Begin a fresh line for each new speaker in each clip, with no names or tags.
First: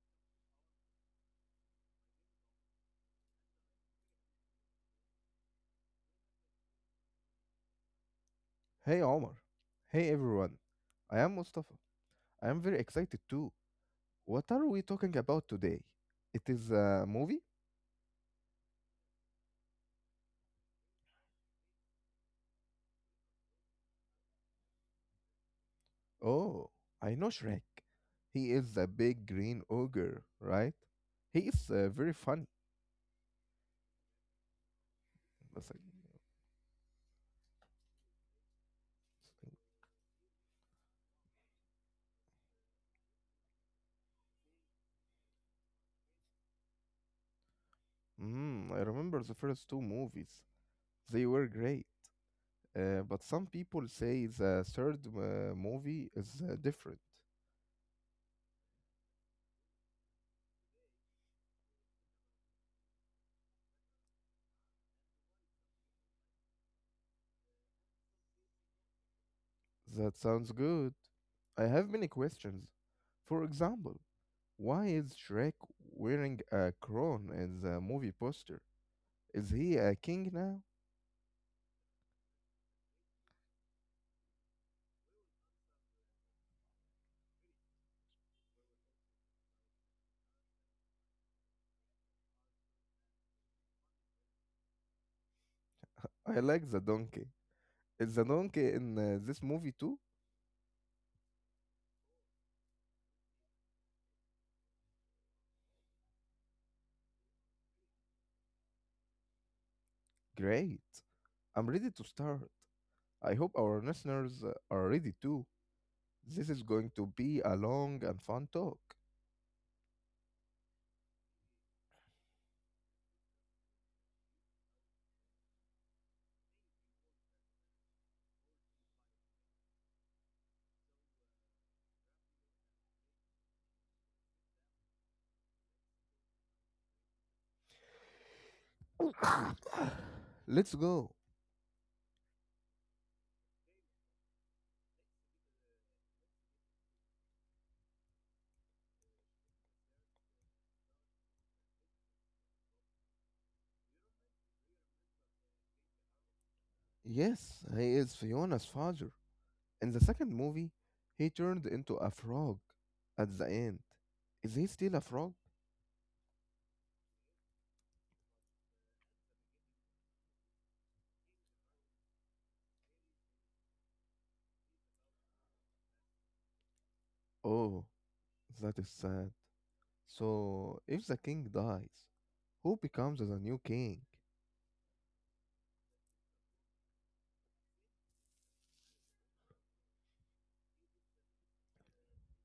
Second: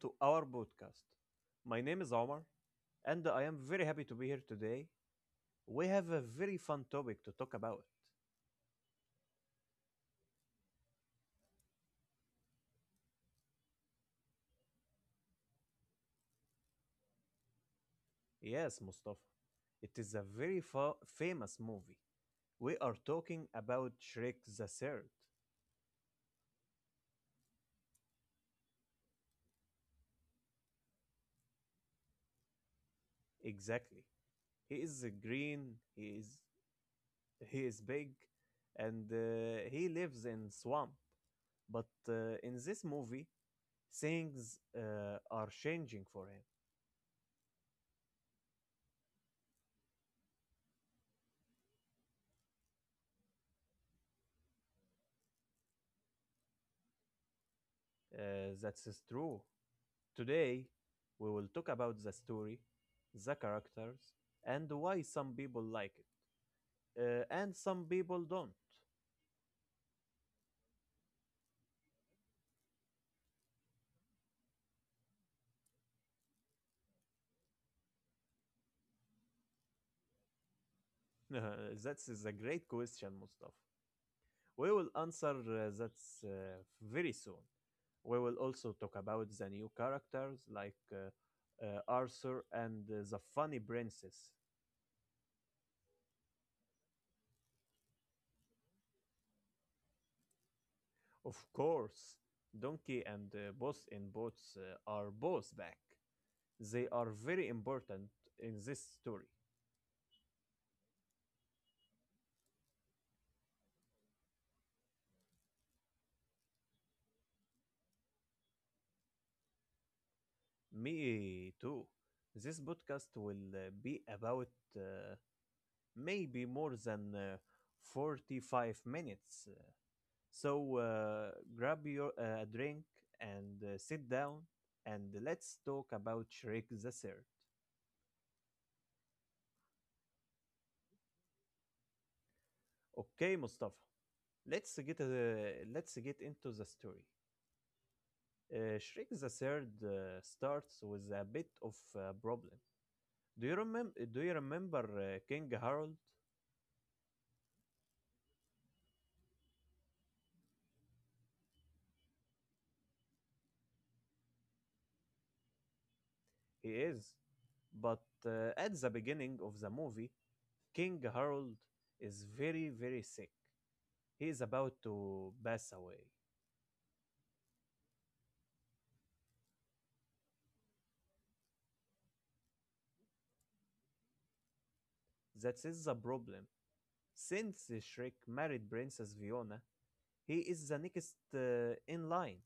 to our podcast. My name is Omar, and I am very happy to be here today. We have a very fun topic to talk about.
Hey Omar. Hey everyone. I am Mustafa. I am very excited too. What are we talking about today? It is a movie?
Yes, Mustafa, it is a very famous movie. We are talking about Shrek the Third.
Oh, I know Shrek. He is a big green ogre, right? He is very funny.
Exactly. He is
That's
green.
like-
He is big, and he lives in swamp. But in this movie, things are changing for him.
Mm, I remember the first two movies. They were great. But some people say the third movie is different.
That's true. Today, we will talk about the story, the characters, and why some people like it and some people don't.
That sounds good. I have many questions. For example, why is Shrek wearing a crown in the movie poster? Is he a king now?
That is a great question, Mustafa. We will answer that uh, very soon. We will also talk about the new characters like Arthur and the funny princess.
I like the donkey. Is the donkey in this movie too?
Of course, Donkey and Boss in Boots are both back. They are very important in this story.
Great. I'm ready to start. I hope our listeners are ready too. This is going to be a long and fun talk.
Me too. This podcast will be about uh, maybe more than 45 minutes. So grab your a drink and sit down and let's talk about Shrek the Third.
Let's go.
Okay, Mustafa. Let's get into the story. Shrek the Third starts with a bit of a problem. Do you remember King Harold?
Yes, he is Fiona's father. In the second movie, he turned into a frog at the end. Is he still a frog?
He is. But at the beginning of the movie, King Harold is very, very sick. He is about to pass away.
Oh, that is sad. So, if the king dies, who becomes the new king?
That is the problem. Since Shrek married Princess Fiona, he is the next in line.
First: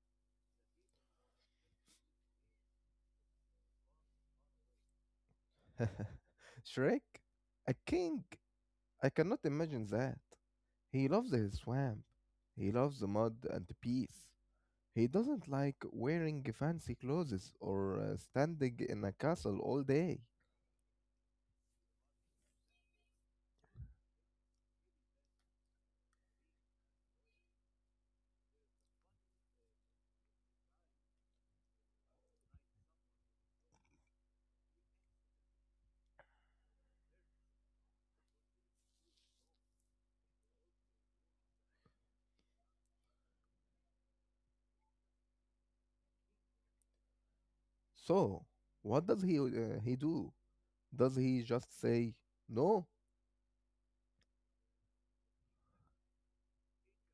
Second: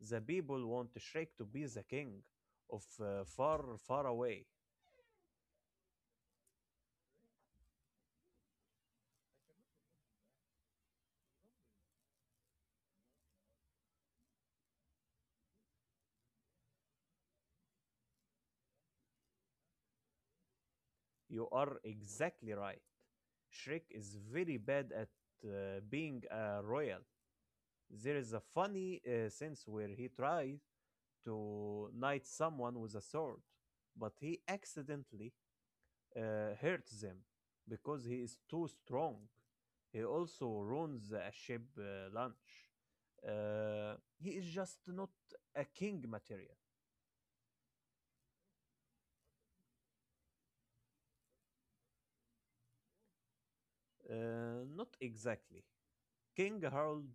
The people want Shrek to be the king of far, far away.
Shrek? A king? I cannot imagine that. He loves his swamp. He loves the mud and the peace. He doesn't like wearing fancy clothes or standing in a castle all day.
You are exactly right. Shrek is very bad at being a royal. There is a funny sense where he tries to knight someone with a sword, but he accidentally hurts them because he is too strong. He also ruins a ship lunch. He is just not a king material.
So, what does he do? Does he just say no?
Not exactly. King Harold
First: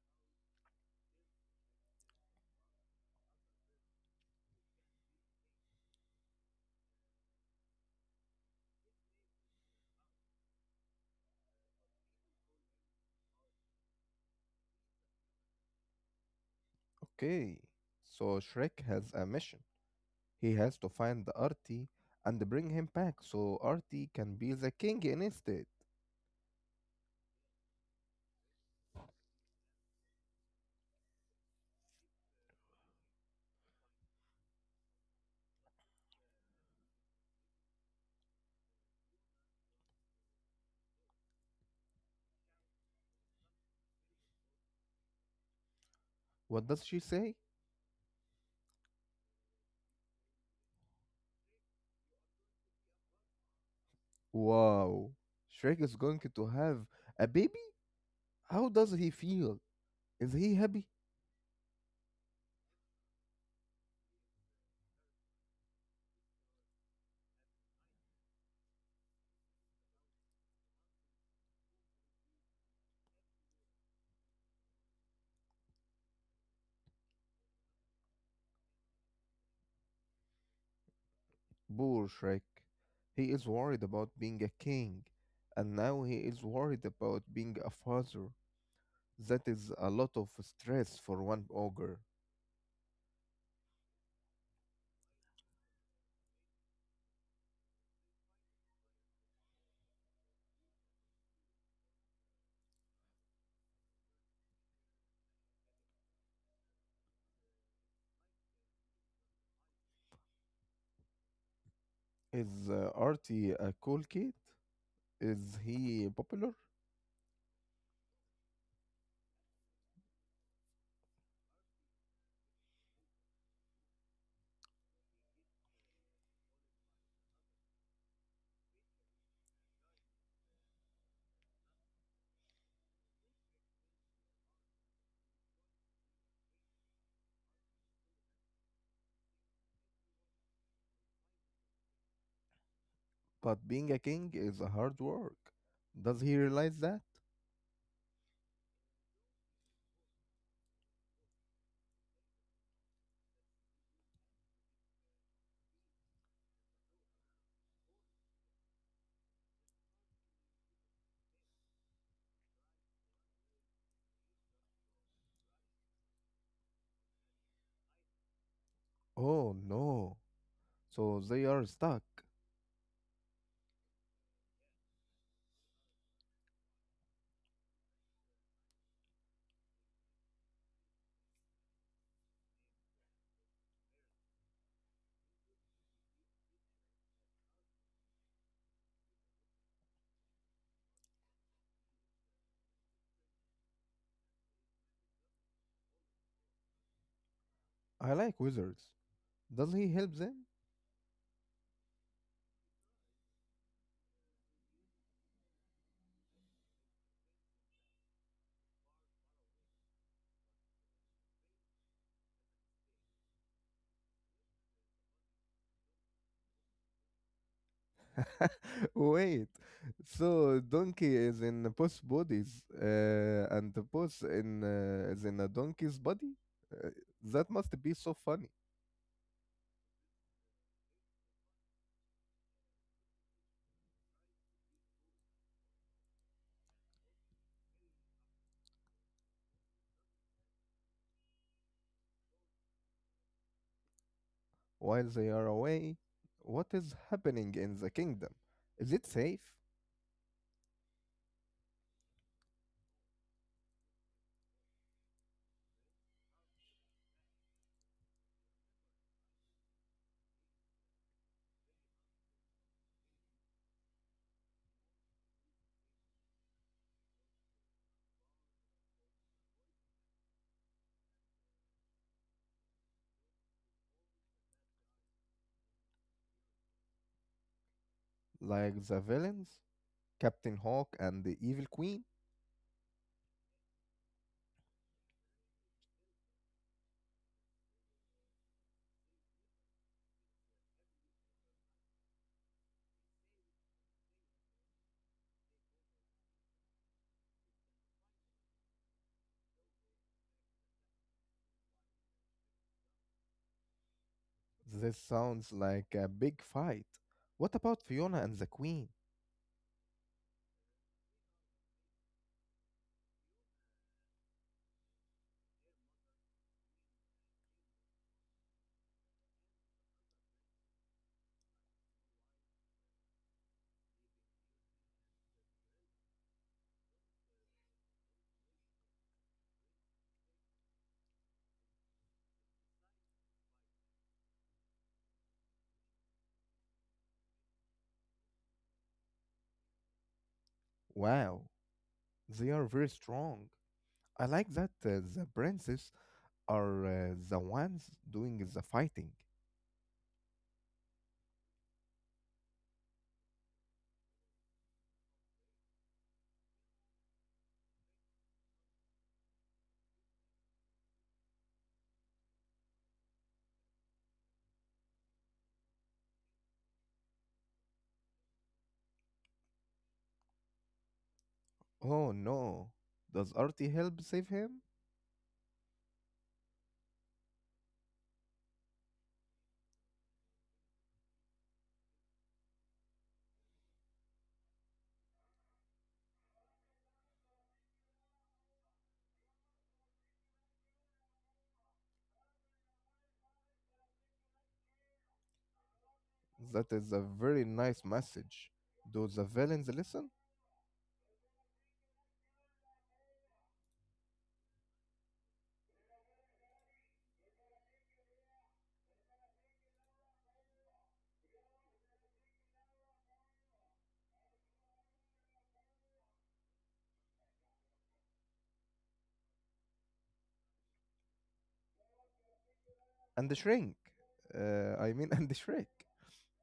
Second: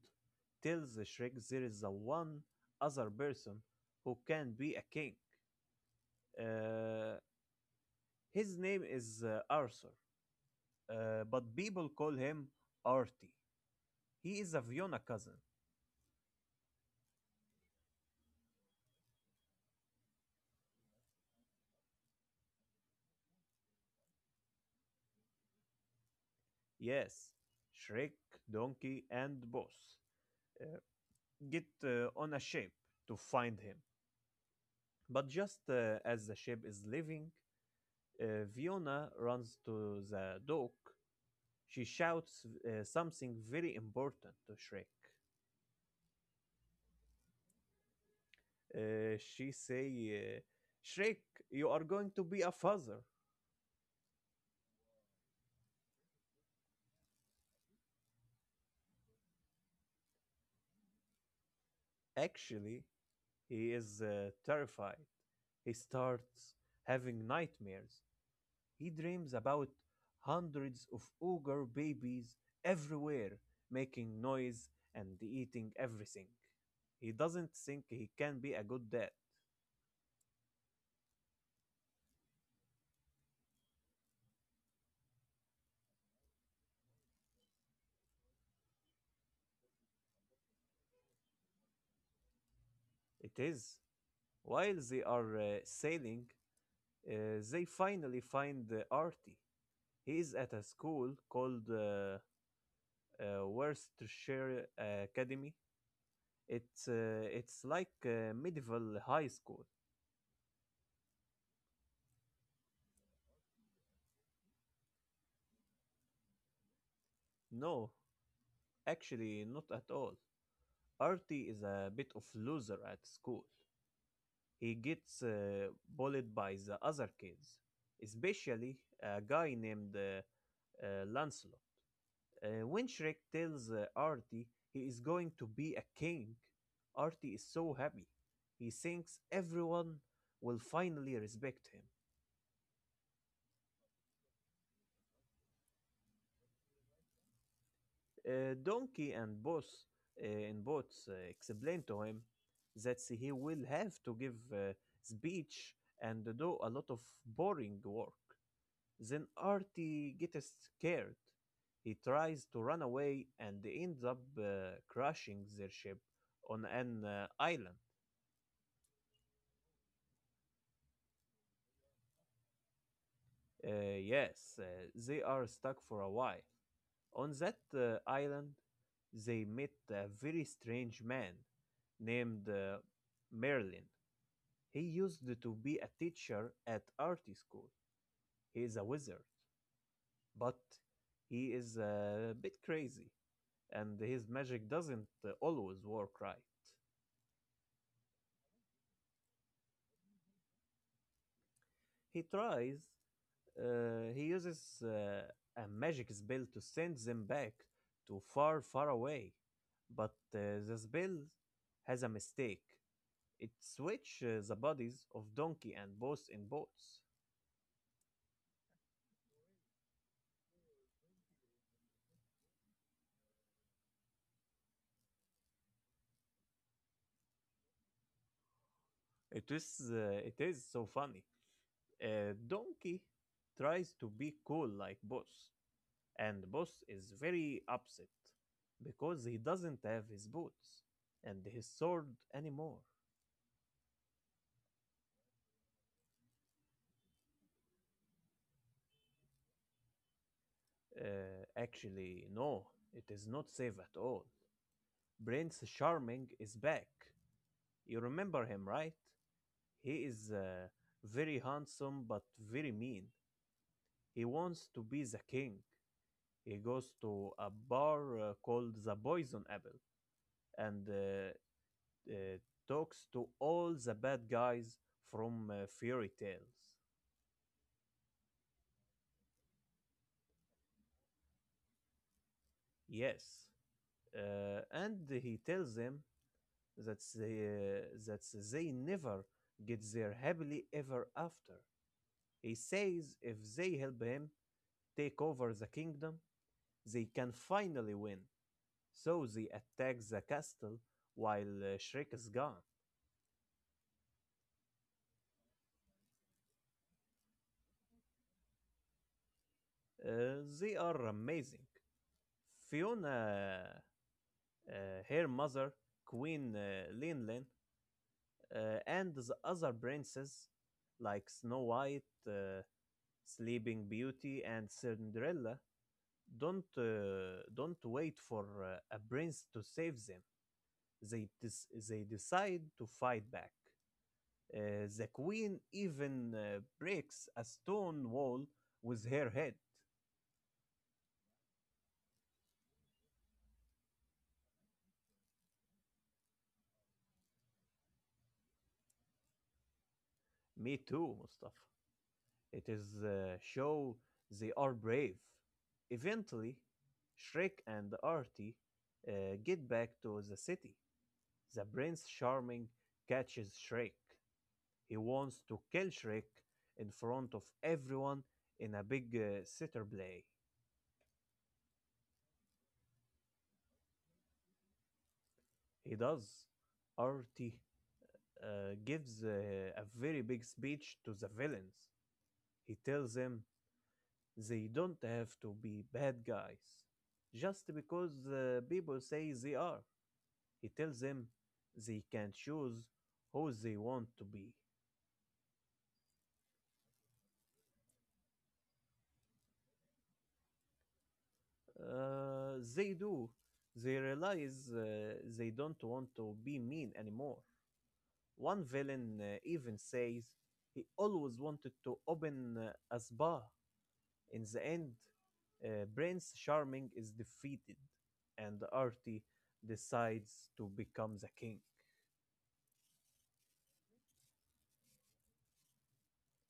tells Shrek there is a one other person who can be a king. Uh, his name is Arthur, but people call him Artie. He is a Fiona cousin.
Okay. So Shrek has a mission. He has to find the Artie and bring him back so Artie can be the king instead.
Yes, Shrek, Donkey, and Boss uh, get on a ship to find him. But just as the ship is leaving, Fiona runs to the dock. She shouts something very important to Shrek.
What does she say?
She say, uh, "Shrek, you are going to be a father."
Wow, Shrek is going to have a baby? How does he feel? Is he happy?
Actually, he is terrified. He starts having nightmares. He dreams about hundreds of ogre babies everywhere, making noise and eating everything. He doesn't think he can be a good dad.
Poor Shrek. He is worried about being a king, and now he is worried about being a father. That is a lot of stress for one ogre.
It is while they are sailing, uh, they finally find Artie. He is at a school called Worcestershire Academy. It's it's like medieval high school.
Is Artie a cool kid? Is he popular?
No, actually, not at all. Artie is a bit of loser at school. He gets bullied by the other kids, especially a guy named Lancelot. When Shrek tells Artie he is going to be a king, Artie is so happy. He thinks everyone will finally respect him.
But being a king is a hard work. Does he realize that?
Donkey and Boss and Boots explain to him that he will have to give speech and do a lot of boring work. Then Artie gets scared. He tries to run away and ends up crashing their ship on an island.
Oh no. So they are stuck.
Yes, they are stuck for a while. On that island, they meet a very strange man named Merlin. He used to be a teacher at art school. He is a wizard, but he is a bit crazy, and his magic doesn't always work right.
I like wizards. Does he help them?
He tries, he uses a magic spell to send them back to far, far away, but the spell has a mistake. It switches the bodies of donkey and boss in boats.
Wait. So donkey is in both bodies, and the boss in is in a donkey's body. Uh, that must be so funny.
It is so funny. Donkey tries to be cool like Boss, and Boss is very upset because he doesn't have his boots and his sword anymore.
While they are away, what is happening in the kingdom? Is it safe?
Actually, no, it is not safe at all. Prince Charming is back. You remember him, right? He is very handsome but very mean. He wants to be the king. He goes to a bar called the Poison Apple and uh, talks to all the bad guys from fairy tales.
Like the villains, Captain Hawk and the Evil Queen?
Yes, and he tells them that they never get there happily ever after. He says if they help him take over the kingdom, they can finally win. So they attack the castle while Shrek is gone.
This sounds like a big fight. What about Fiona and the Queen?
They are amazing. Fiona, uh, her mother, Queen Linlin, and the other princes like Snow White, Sleeping Beauty, and Cinderella don't wait for a prince to save them. They decide to fight back. The queen even breaks a stone wall with her head.
Wow, they are very strong. I like that the princes are the ones doing the fighting.
Me too, Mustafa. It is show they are brave. Eventually, Shrek and Artie get back to the city. The Prince Charming catches Shrek; he wants to kill Shrek in front of everyone in a big theater play.
Oh no, does Artie help save him?
He does. Artie gives a very big speech to the villains. He tells them they don't have to be bad guys just because people say they are. He tells them they can choose who they want to be.
That is a very nice message. Do the villains listen?
They do. They realize they don't want to be mean anymore. One villain even says he always wanted to open a spa. In the end, Prince Charming is defeated, and Artie decides to become the king.
And the shrink. I mean, and the shrink.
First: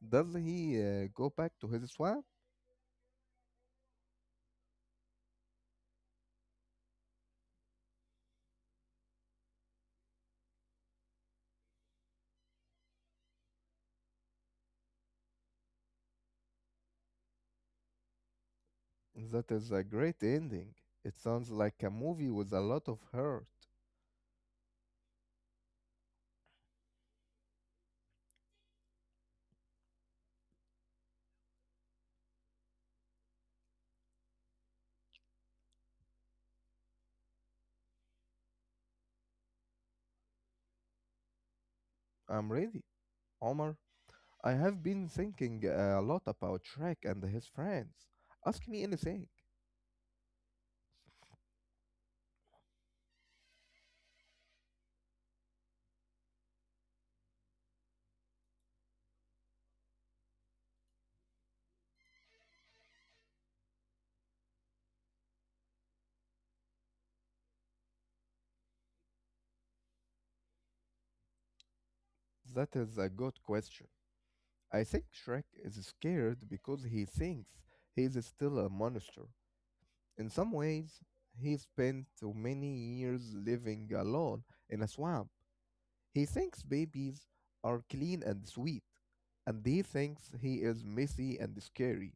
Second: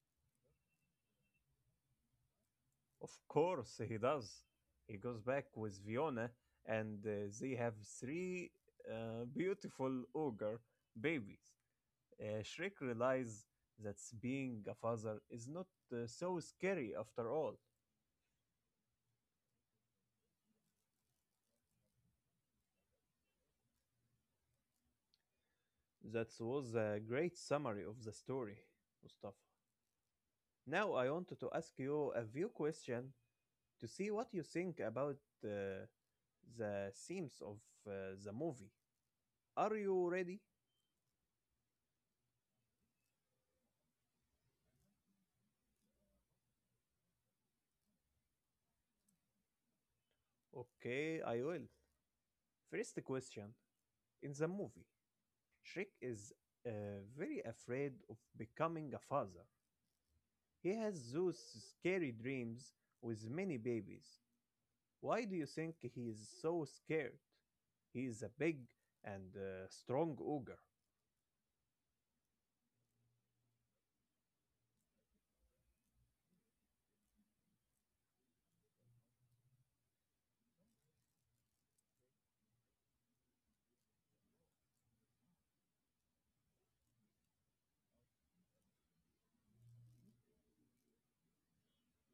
Does he go back to his swamp?
Of course, he does. He goes back with Fiona, and they have three beautiful ogre babies. Shrek realizes that being a father is not so scary after all.
That is a great ending. It sounds like a movie with a lot of heart.
That was a great summary of the story, Mustafa. Now I wanted to ask you a few questions to see what you think about uh, the themes of uh, the movie. Are you ready?
I'm ready. Omar, I have been thinking a lot about Shrek and his friends. Ask me anything.
Okay, I will. First question. In the movie, Shrek is uh, very afraid of becoming a father. He has those scary dreams with many babies. Why do you think he is so scared? He is a big and strong ogre.
That is a good question. I think Shrek is scared because he thinks he is still a monster. In some ways, he spent too many years living alone in a swamp. He thinks babies are clean and sweet, and he thinks he is messy and scary.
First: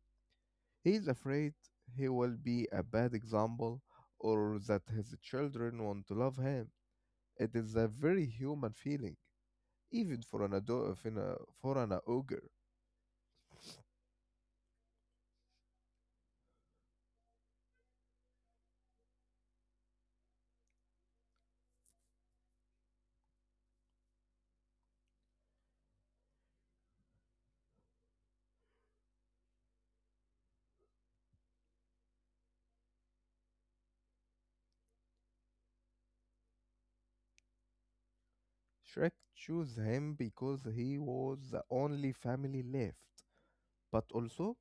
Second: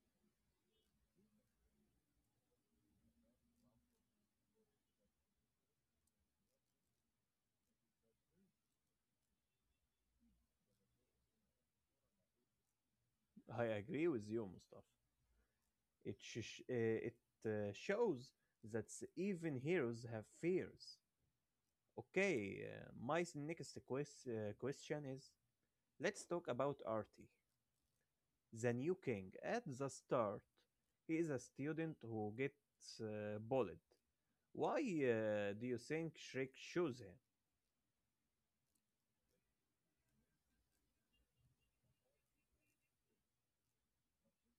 He is afraid he will be a bad example or that his children want to love him. It is a very human feeling, even for an adult, for an ogre.
I agree with you, Mustafa. It shows that even heroes have fears. Okay, my question is let's talk about Artie. The new king at the start. He is a student who gets bullied. Why do you think Shrek chose him?
Shrek chose him because he was the only family left, but also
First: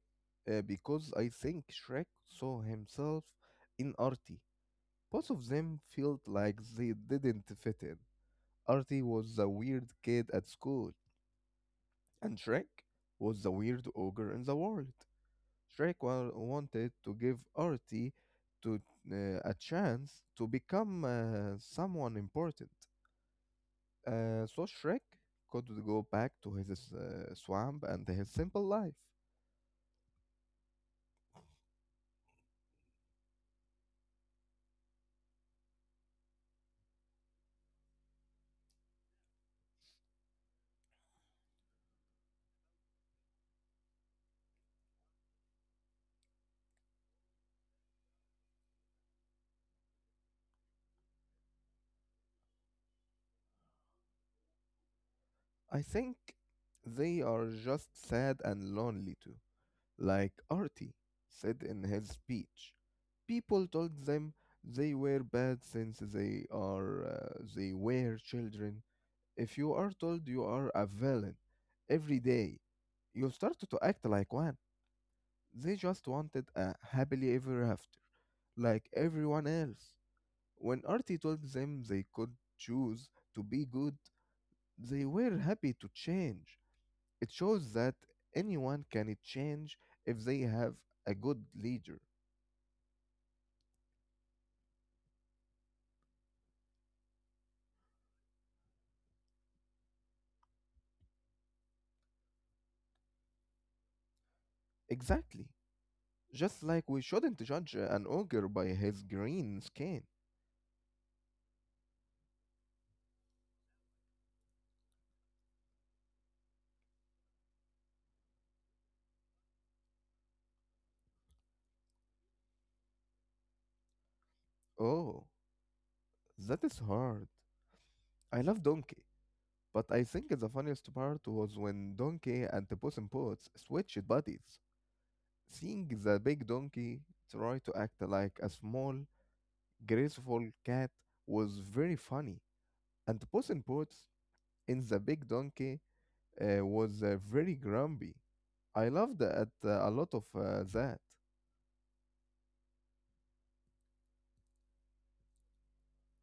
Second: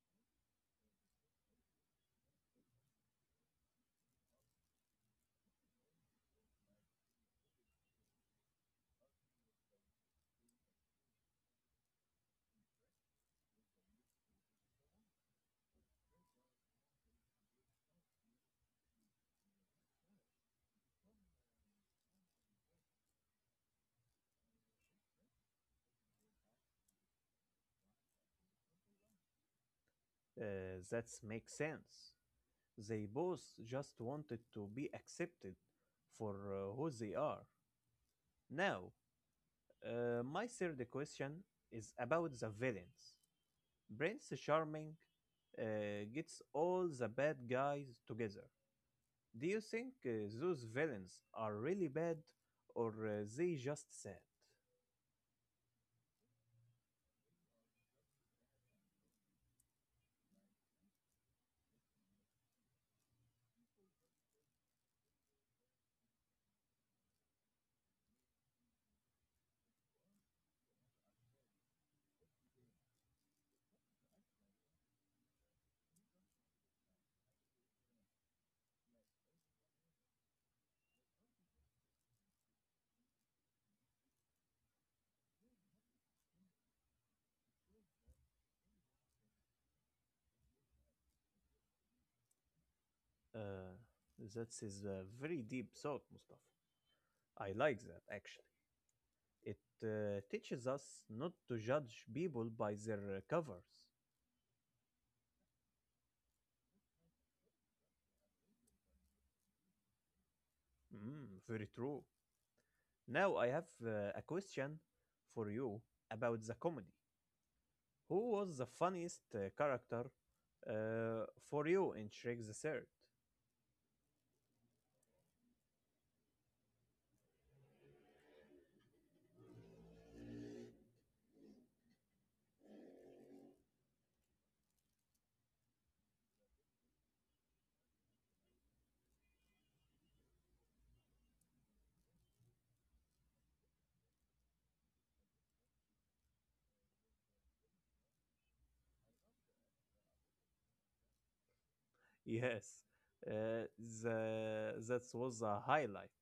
because I think Shrek saw himself in Artie. Both of them felt like they didn't fit in. Artie was the weird kid at school, and Shrek was the weird ogre in the world. Shrekwa wanted to give Artie to uh, a chance to become someone important. So Shrek could go back to his swamp and his simple life.
That makes sense. They both just wanted to be accepted for who they are. Now, my third question is about the villains. Prince Charming uh, gets all the bad guys together. Do you think those villains are really bad, or they just sad?
I think they are just sad and lonely too. Like Artie said in his speech, people told them they were bad since they were children. If you are told you are a villain every day you started to act like one. They just wanted a happily ever after, like everyone else. When Artie told them they could choose to be good, they were happy to change. It shows that anyone can change if they have a good leader.
Uh, that is a very deep thought, Mustafa. I like that actually. It teaches us not to judge people by their covers.
Exactly. Just like we shouldn't judge an ogre by his green skin.
Mm, very true. Now I have a question for you about the comedy. Who was the funniest character for you in Shrek the Third?
Oh, that is hard. I love Donkey. But I think the funniest part was when Donkey and the Puss in Boots switched bodies. Seeing the big donkey try to act like a small, graceful cat was very funny. And Puss in Boots in the big donkey was very grumpy. I loved a lot of that.
Yes, uh, the that was the highlight.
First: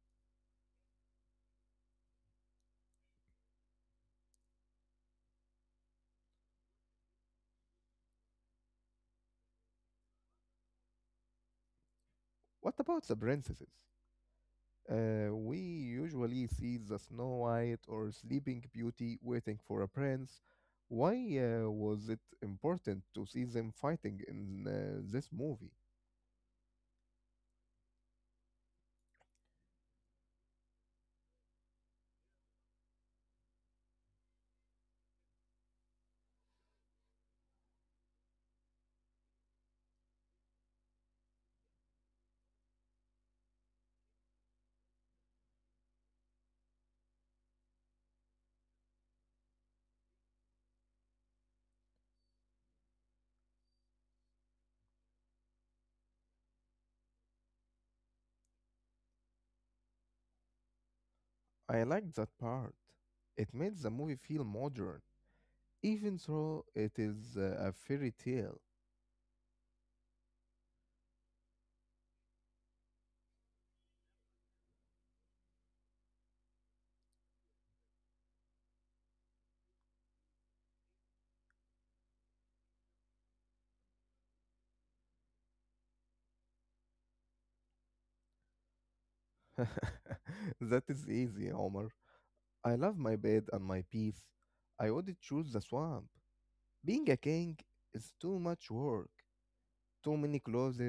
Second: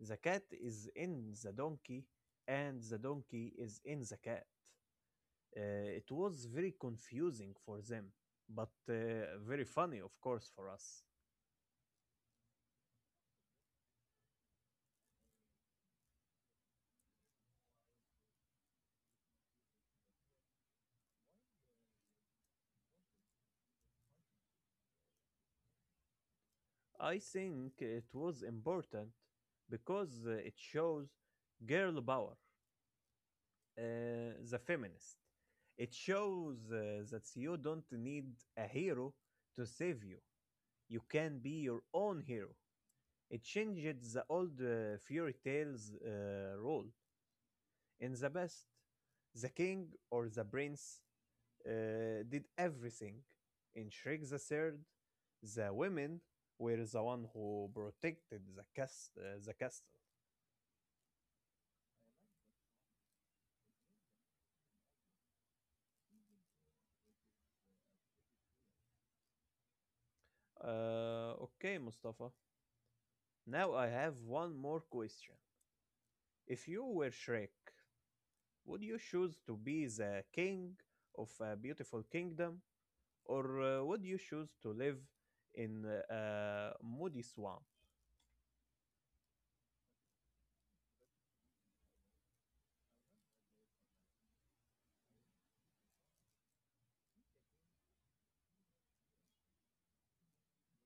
The cat is in the donkey, and the donkey is in the cat. It was very confusing for them, but very funny, of course, for us.
What about the princesses? We usually see the Snow White or Sleeping Beauty waiting for a prince. Why was it important to see them fighting in this movie?
I think it was important because it shows girl power, the feminist. It shows that you don't need a hero to save you. You can be your own hero. It changed the old fairy tales rule. In the past, the king or the prince did everything. In Shrek the Third, the women were the one who protected the castle.
I liked that part. It made the movie feel modern, even though it is a fairy tale.
Okay, Mustafa. Now I have one more question. If you were Shrek, would you choose to be the king of a beautiful kingdom? Or would you choose to live in a muddy swamp?
That is easy, Omar. I love my bed and my peace. I would choose the swamp. Being a king is too much work. Too many clothes,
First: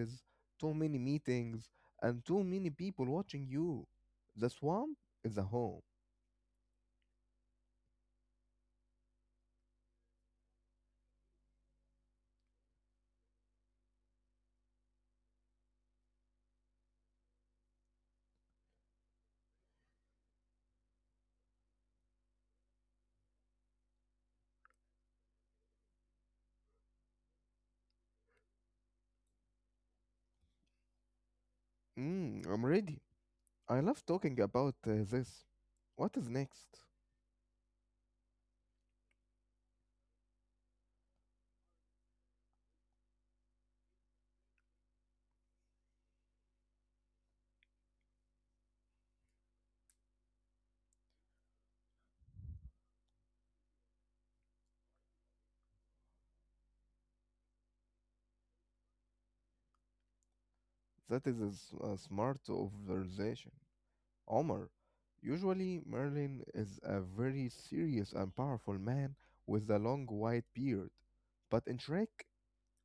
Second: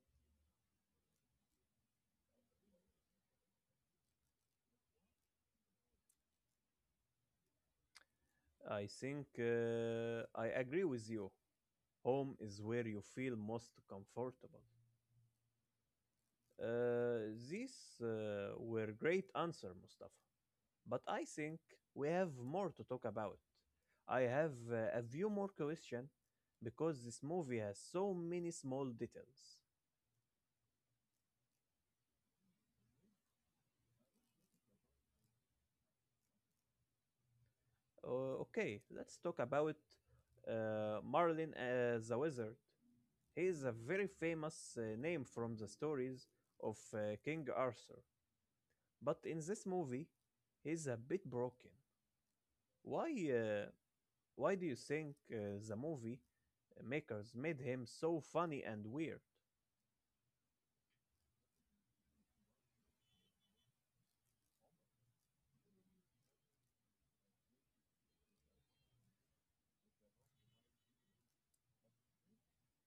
too many meetings, and too many people watching you. The swamp is a home.
I think I agree with you. Home is where you feel most comfortable. These were great answer, Mustafa. But I think we have more to talk about. I have a few more question because this movie has so many small details.
Mm, I'm ready. I love talking about this. What is next?
Okay, let's talk about Marlin as a wizard. He is a very famous name from the stories of King Arthur, but in this movie, he's a bit broken. Why? Why do you think the movie makers made him so funny and weird?
That is a, a smart observation. Omar, usually Merlin is a very serious and powerful man with a long white beard, but in Shrek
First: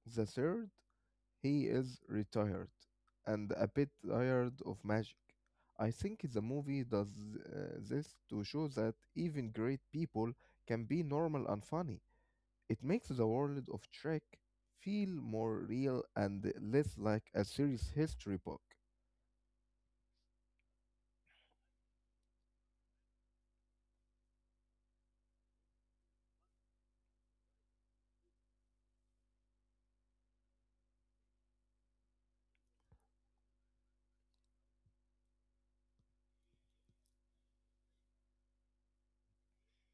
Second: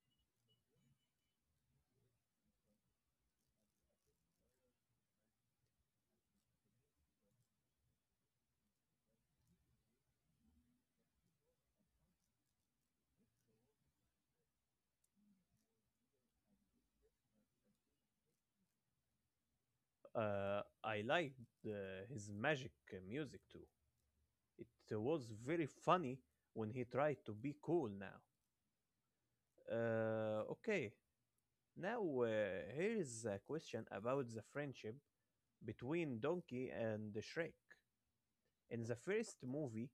the Third, he is retired and a bit tired of magic. I think the movie does this to show that even great people can be normal and funny. It makes the world of Trek feel more real and less like a serious history book.
I liked uh, his magic music too. It was very funny when he tried to be cool now. Okay, now here is a question about the friendship between Donkey and Shrek. In the first movie,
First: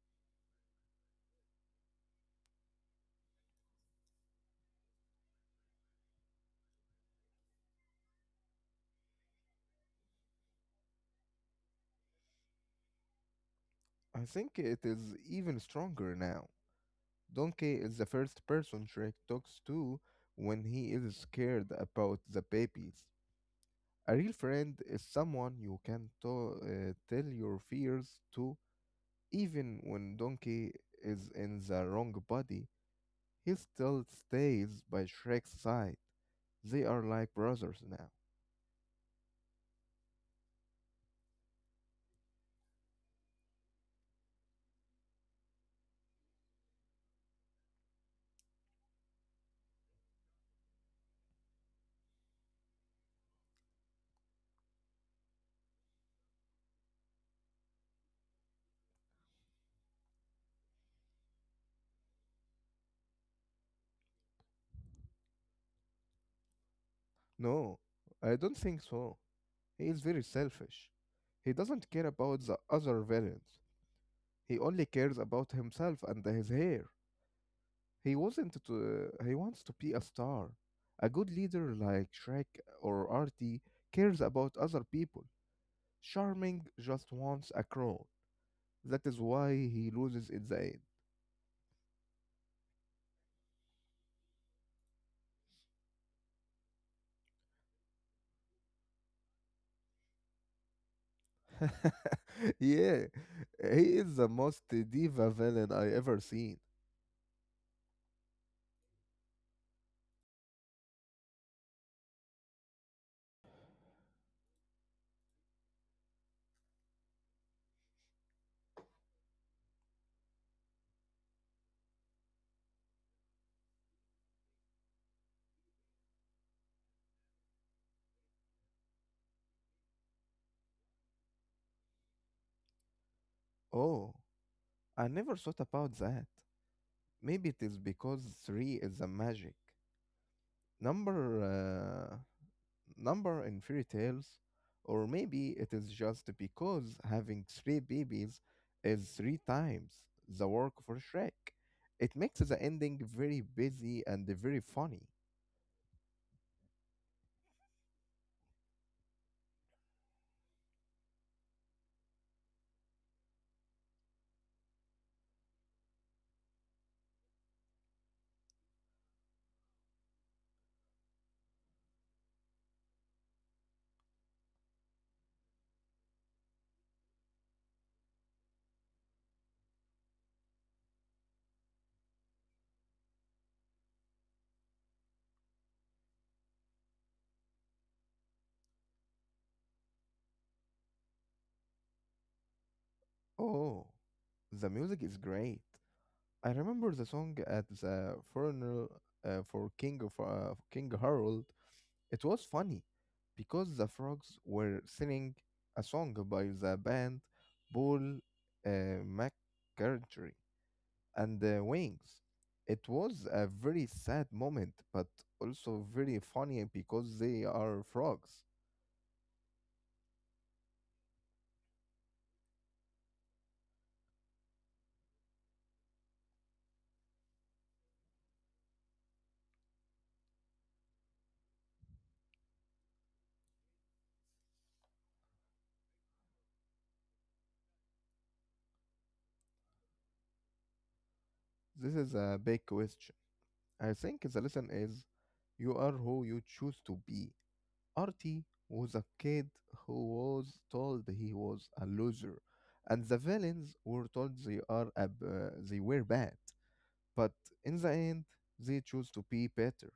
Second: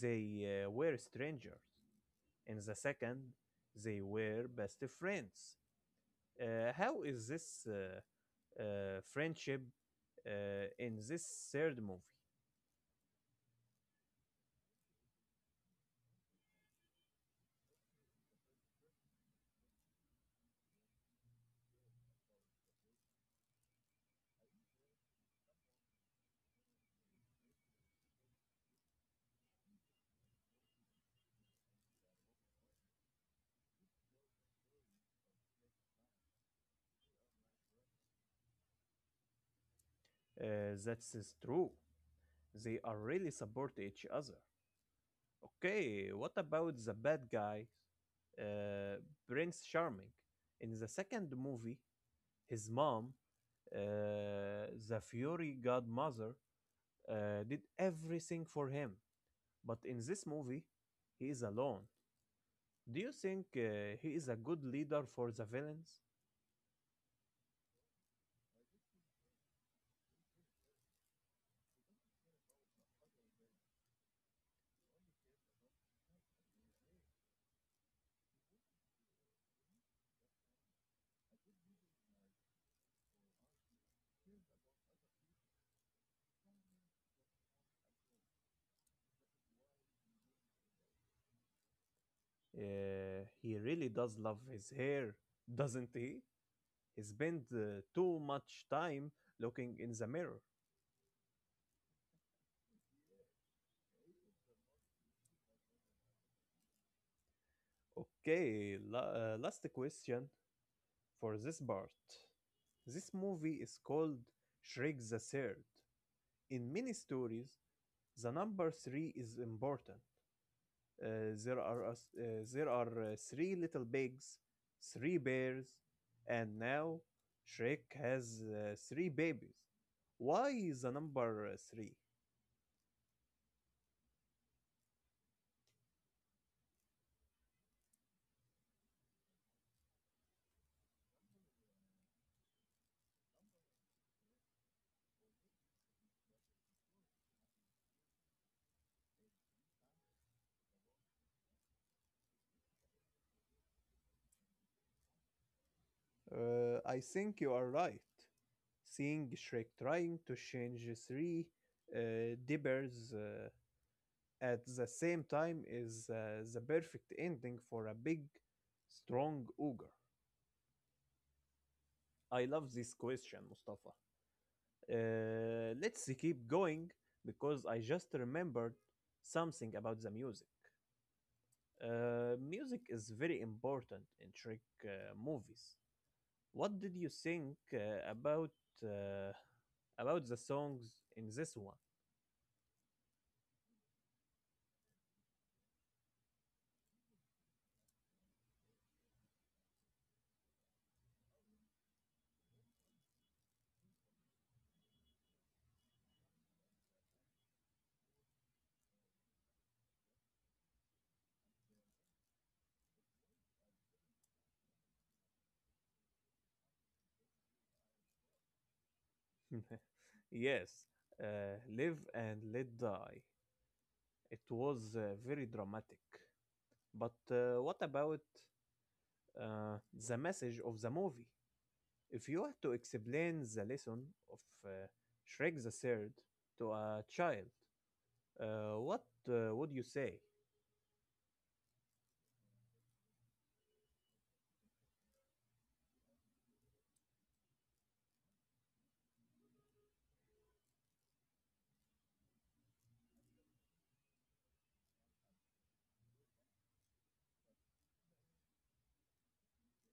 they were strangers. In the second, they were best friends. How is this friendship uh, in this third movie?
I think it is even stronger now. Donkey is the first person Trek talks to when he is scared about the babies. A real friend is someone you can tell your fears to, even when Donkey is in the wrong body, he still stays by Shrek's side. They are like brothers now.
That's is true. They are really support each other. Okay, what about the bad guy, uh, Prince Charming? In the second movie, his mom, the Fury Godmother, did everything for him. But in this movie, he is alone. Do you think he is a good leader for the villains?
No, I don't think so. He is very selfish. He doesn't care about the other villains. He only cares about himself and his hair. He wasn't to, He wants to be a star. A good leader like Shrek or Artie cares about other people. Charming just wants a crown. That is why he loses in the end.
He really does love his hair, doesn't he? He spends too much time looking in the mirror.
Yeah, he is the most diva villain I ever seen.
Okay, last question for this part. This movie is called Shrek the Third. In many stories, the number three is important. Uh, there are a s- uh, there are three little pigs, three bears, and now Shrek has three babies. Why is the number three?
Oh, I never thought about that. Maybe it is because three is a magic number, uh, number in fairy tales, or maybe it is just because having three babies is three times the work for Shrek. It makes the ending very busy and very funny.
I think you are right. Seeing Shrek trying to change three dibbers at the same time is the perfect ending for a big, strong ogre. I love this question, Mustafa. Let's keep going because I just remembered something about the music. Music is very important in Trek movies. What did you think uh, about the songs in this one?
Oh, the music is great. I remember the song at the funeral for King Harold. It was funny because the frogs were singing a song by the band Paul uh, McCartney and the Wings. It was a very sad moment, but also very funny because they are frogs.
Yes, live and let die. It was very dramatic. But what about uh, the message of the movie? If you had to explain the lesson of uh, Shrek the Third to a child, what would you say?
This is a big question. I think the lesson is you are who you choose to be. Artie was a kid who was told he was a loser, and the villains were told they are a b- they were bad. But in the end, they chose to be better.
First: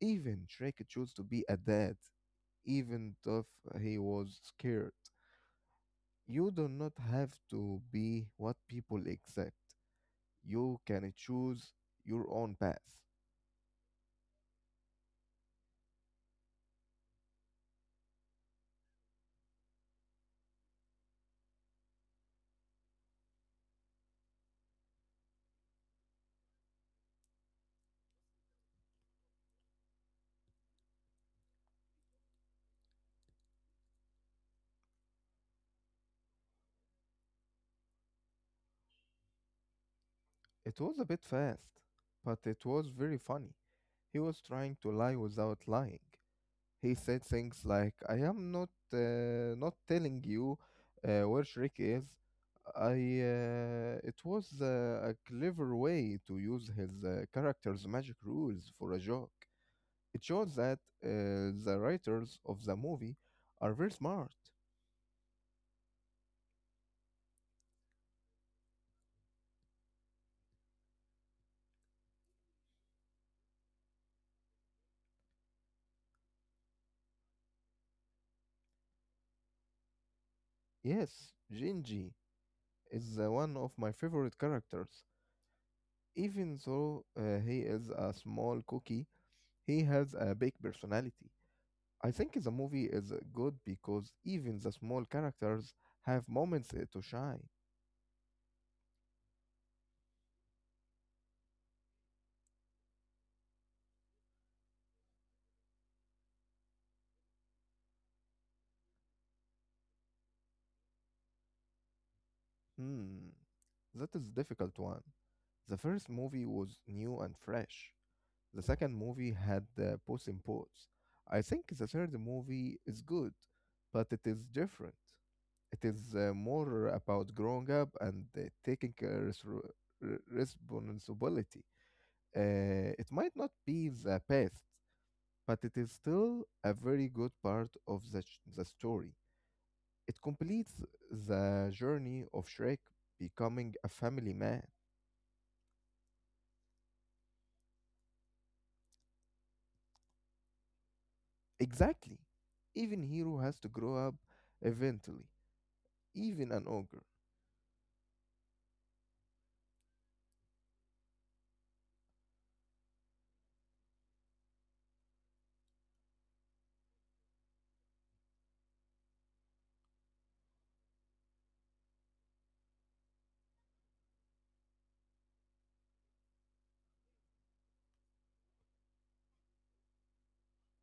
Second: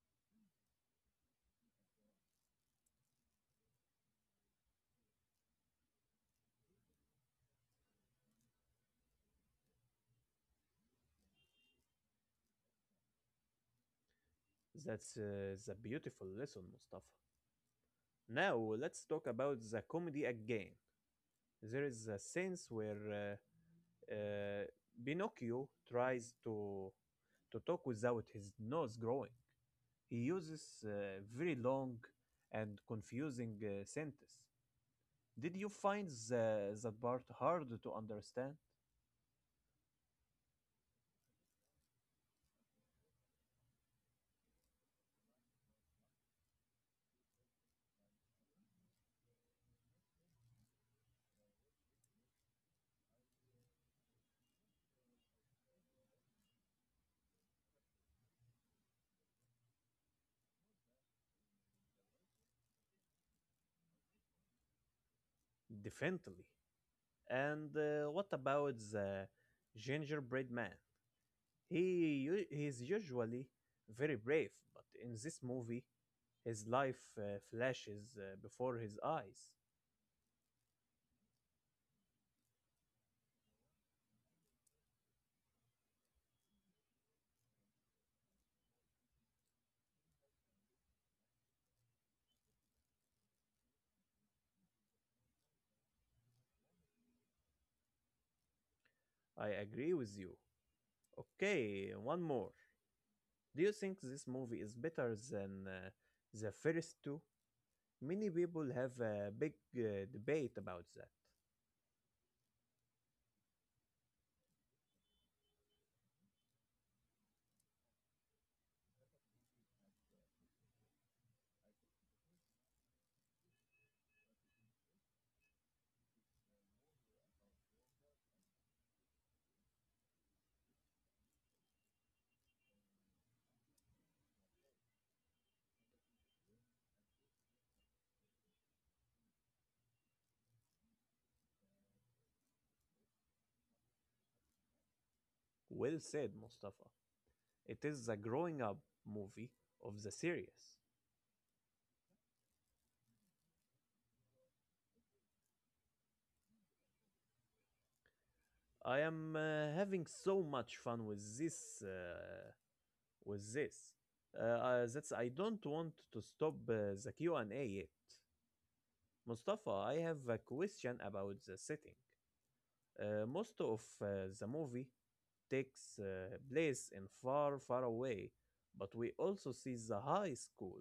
Even Shrek chose to be a dad, even if he was scared. You do not have to be what people accept. You can choose your own path.
That's the beautiful lesson, Mustafa. Now let's talk about the comedy again. There is a sense where uh, uh, Pinocchio tries to talk without his nose growing. He uses very long and confusing sentences. Did you find that part hard to understand?
It was a bit fast, but it was very funny. He was trying to lie without lying. He said things like, "I am not telling you where Shrek is." I it was a clever way to use his character's magic rules for a joke. It shows that the writers of the movie are very smart.
Definitely. And what about the gingerbread man? He's usually very brave, but in this movie, his life flashes before his eyes.
Yes, Gingy is one of my favorite characters. Even though he is a small cookie, he has a big personality. I think the movie is good because even the small characters have moments to shine.
I agree with you. Okay, one more. Do you think this movie is better than the first two? Many people have a big debate about that.
Hmm, that is difficult one. The first movie was new and fresh. The second movie had Puss in Boots. I think the third movie is good, but it is different. It is more about growing up and taking responsibility. It might not be the best, but it is still a very good part of the, the story. It completes the journey of Shrek becoming a family man.
Well said, Mustafa. It is the growing up movie of the series.
Exactly. Even Hero has to grow up eventually, even an ogre.
I am having so much fun with this. That's I don't want to stop the Q&A yet. Mustafa, I have a question about the setting. Most of the movie takes place in far, far away, but we also see the high school.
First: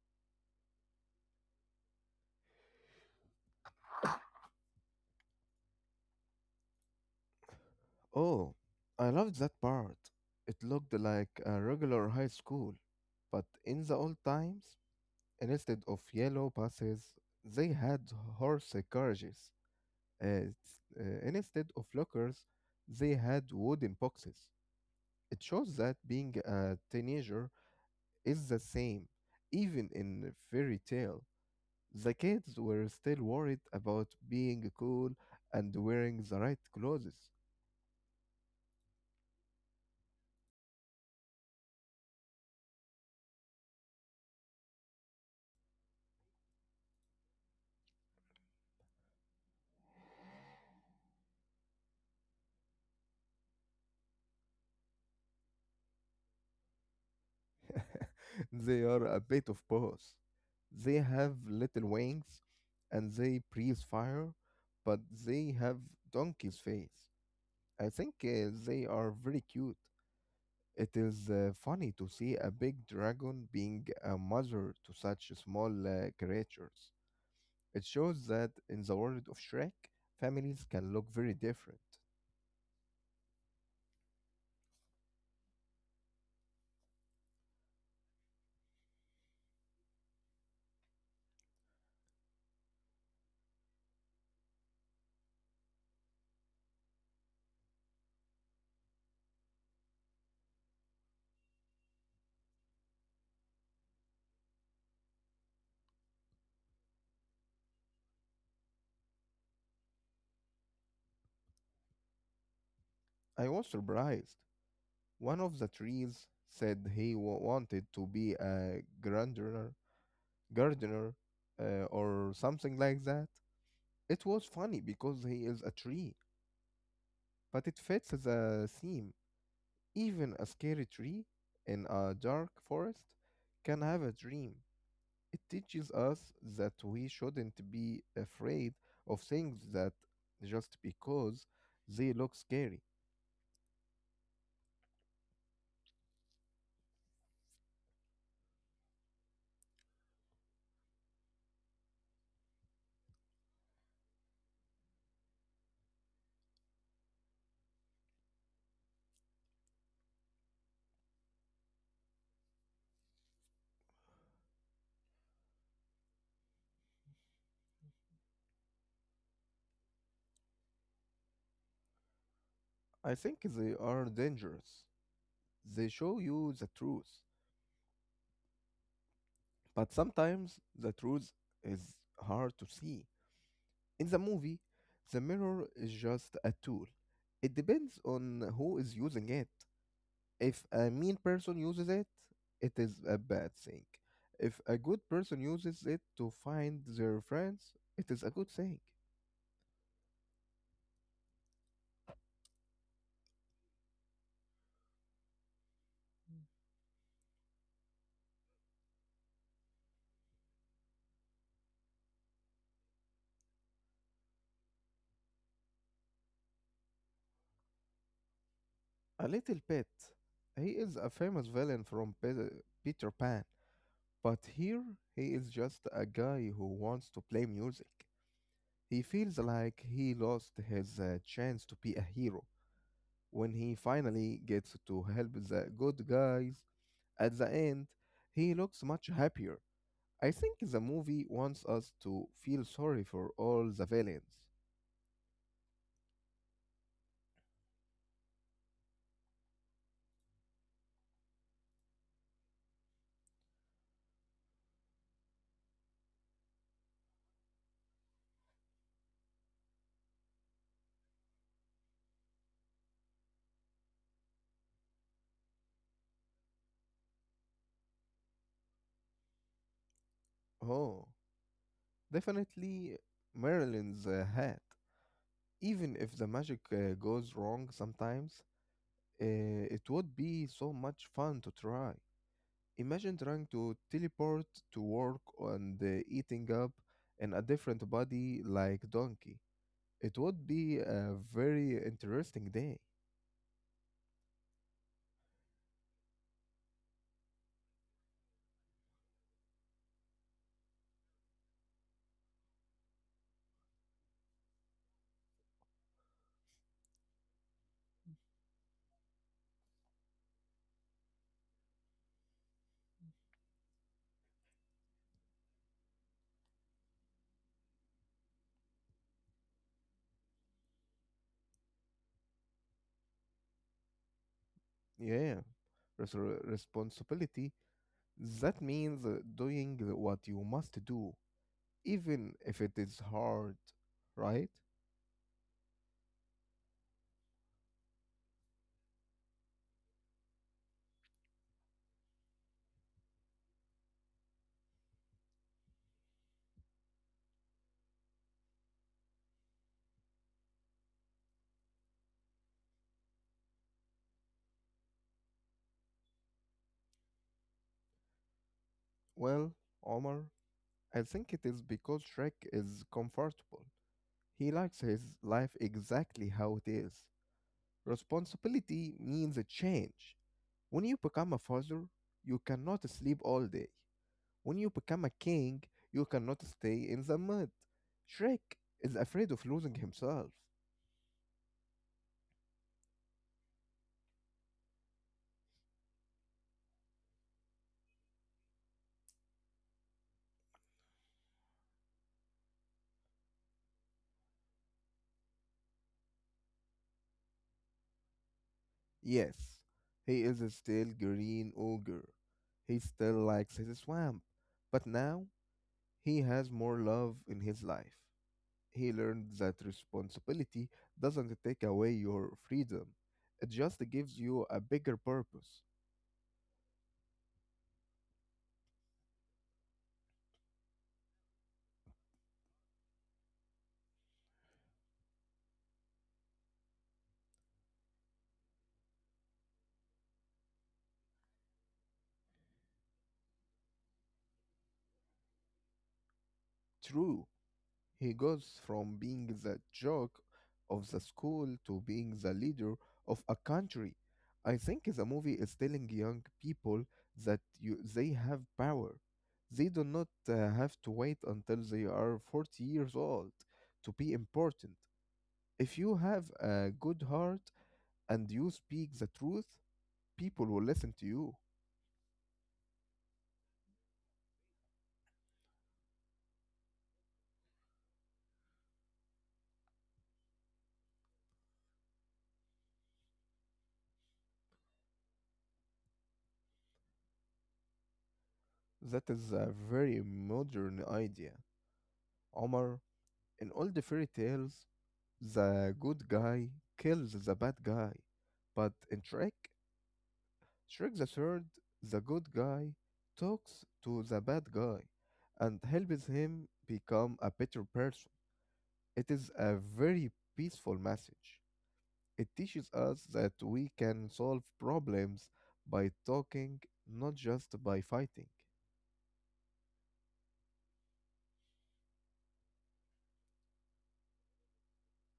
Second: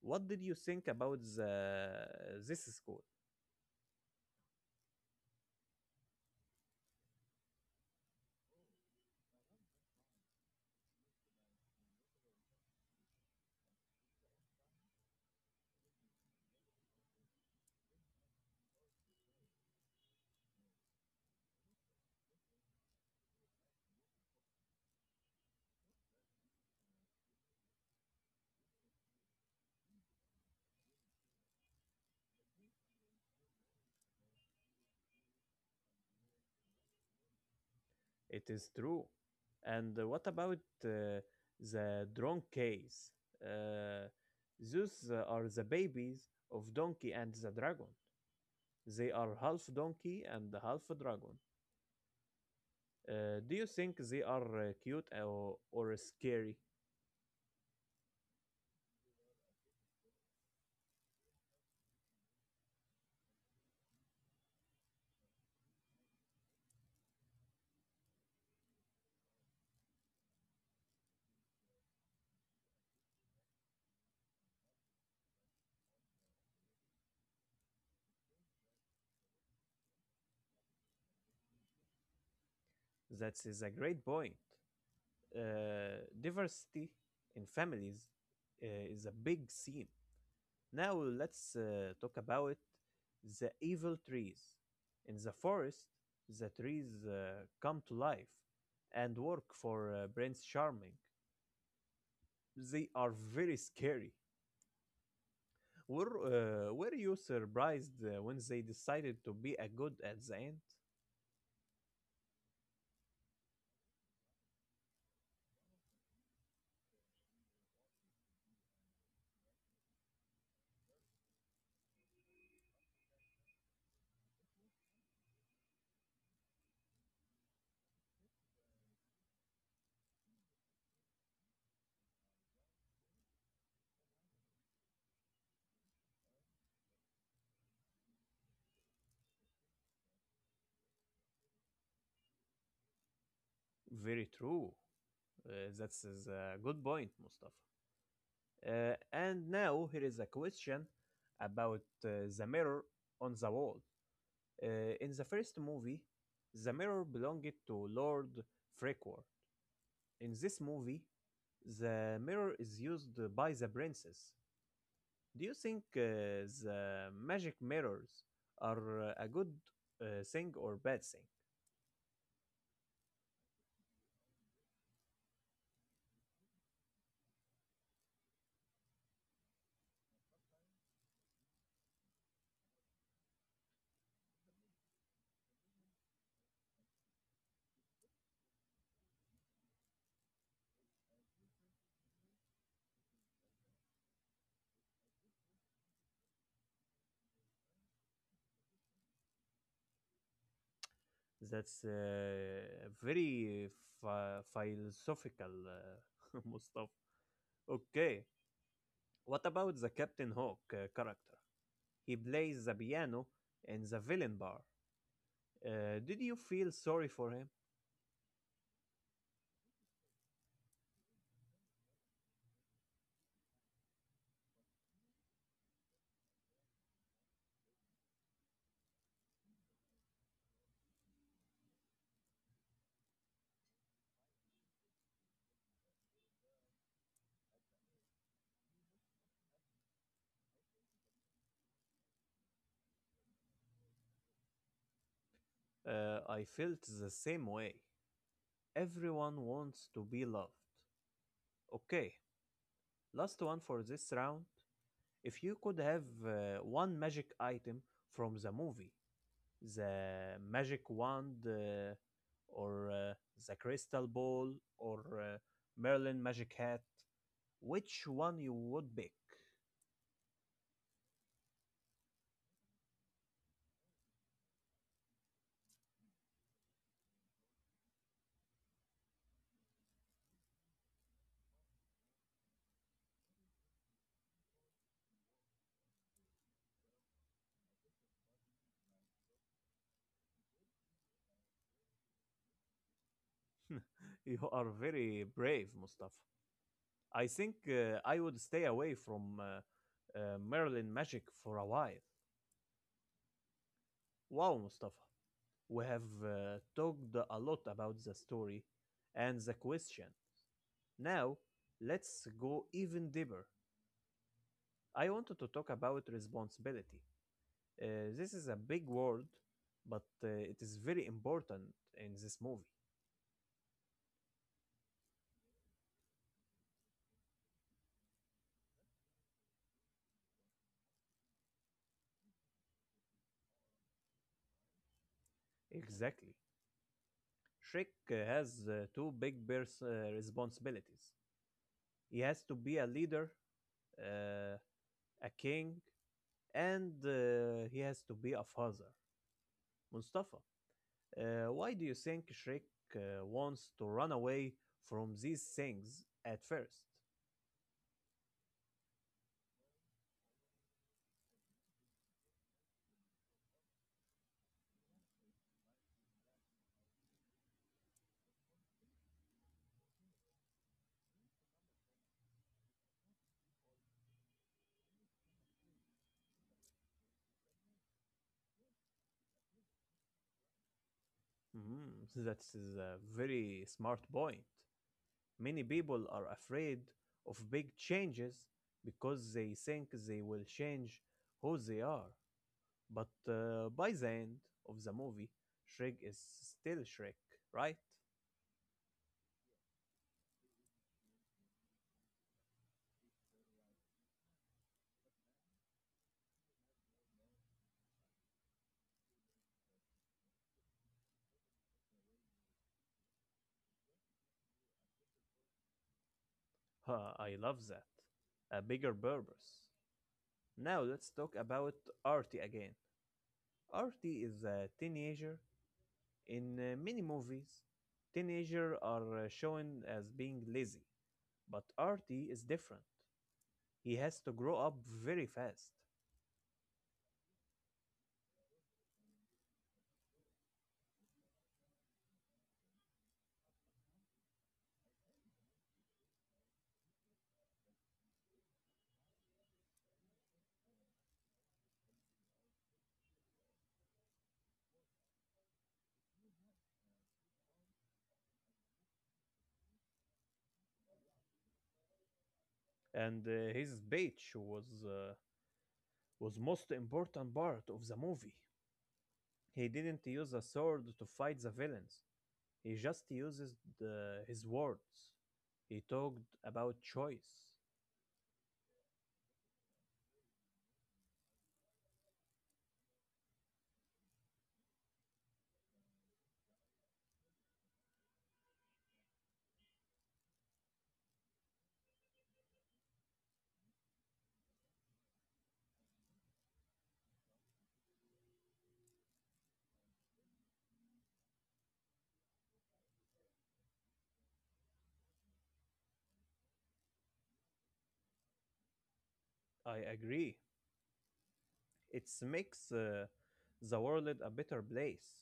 What did you think about the this school?
Oh, I loved that part. It looked like a regular high school, but in the old times, instead of yellow buses, they had horse carriages. S- instead of lockers, they had wooden boxes. It shows that being a teenager is the same. Even in fairy tale, the kids were still worried about being cool and wearing the right clothes.
It is true. And what about uh, the drone case? Uh, those are the babies of Donkey and the Dragon. They are half donkey and half dragon. Do you think they are cute or scary?
They are a bit of both. They have little wings and they breathe fire, but they have donkey's face. I think they are very cute. It is funny to see a big dragon being a mother to such small creatures. It shows that in the world of Shrek, families can look very different.
That is a great point. Diversity in families is a big theme. Now let's talk about the evil trees. In the forest, the trees come to life and work for Prince Charming. They are very scary. Were you surprised when they decided to be a good at the end?
I was surprised. One of the trees said wanted to be a gardener, gardener, or something like that. It was funny because he is a tree, but it fits the theme. Even a scary tree in a dark forest can have a dream. It teaches us that we shouldn't be afraid of things that just because they look scary.
Very true. That's a good point, Mustafa. And now here is a question about the mirror on the wall. In the first movie, the mirror belonged to Lord Frequor. In this movie, the mirror is used by the princess. Do you think the magic mirrors are a good thing or bad thing?
I think they are dangerous. They show you the truth. But sometimes the truth is hard to see. In the movie, the mirror is just a tool. It depends on who is using it. If a mean person uses it, it is a bad thing. If a good person uses it to find their friends, it is a good thing.
That's very philosophical, Mustafa. Okay. What about the Captain Hook character? He plays the piano in the villain bar. Did you feel sorry for him?
A little bit. He is a famous villain from Peter Pan, but here he is just a guy who wants to play music. He feels like he lost his chance to be a hero when he finally gets to help the good guys. At the end, he looks much happier. I think the movie wants us to feel sorry for all the villains.
I felt the same way. Everyone wants to be loved. Okay, last one for this round. If you could have one magic item from the movie, the magic wand, or the crystal ball, or Merlin magic hat, which one you would pick?
Oh, definitely Marilyn's hat. Even if the magic goes wrong sometimes, it would be so much fun to try. Imagine trying to teleport to work and eating up in a different body like donkey. It would be a very interesting day.
You are very brave, Mustafa. I think I would stay away from Merlin magic for a while. Wow, Mustafa, we have talked a lot about the story and the question. Now, let's go even deeper. I wanted to talk about responsibility. This is a big word, but it is very important in this movie.
Yeah, yeah. Responsibility. That means doing what you must do, even if it is hard, right?
Exactly. Shrek has two big responsibilities. He has to be a leader, uh, a king, and he has to be a father. Mustafa, why do you think Shrek wants to run away from these things at first?
Well, Omar, I think it is because Shrek is comfortable. He likes his life exactly how it is. Responsibility means a change. When you become a father, you cannot sleep all day. When you become a king, you cannot stay in the mud. Shrek is afraid of losing himself.
Mm, that is a very smart point. Many people are afraid of big changes because they think they will change who they are. But by the end of the movie, Shrek is still Shrek, right?
Yes, he is a still green ogre. He still likes his swamp, but now he has more love in his life. He learned that responsibility doesn't take away your freedom, it just gives you a bigger purpose.
Huh, I love that. A bigger purpose. Now let's talk about Artie again. Artie is a teenager. In many movies, teenagers are shown as being lazy, but Artie is different. He has to grow up very fast,
True. He goes from being the joke of the school to being the leader of a country. I think the movie is telling young people that they have power. They do not have to wait until they are 40 years old to be important. If you have a good heart and you speak the truth, people will listen to you.
and his speech was most important part of the movie. He didn't use a sword to fight the villains. He just uses his words. He talked about choice.
That is a very modern idea. Omar, in all the fairy tales, the good guy kills the bad guy. But in Shrek, Shrek the Third, the good guy talks to the bad guy and helps him become a better person. It is a very peaceful message. It teaches us that we can solve problems by talking, not just by fighting.
I agree. It makes the world a better place.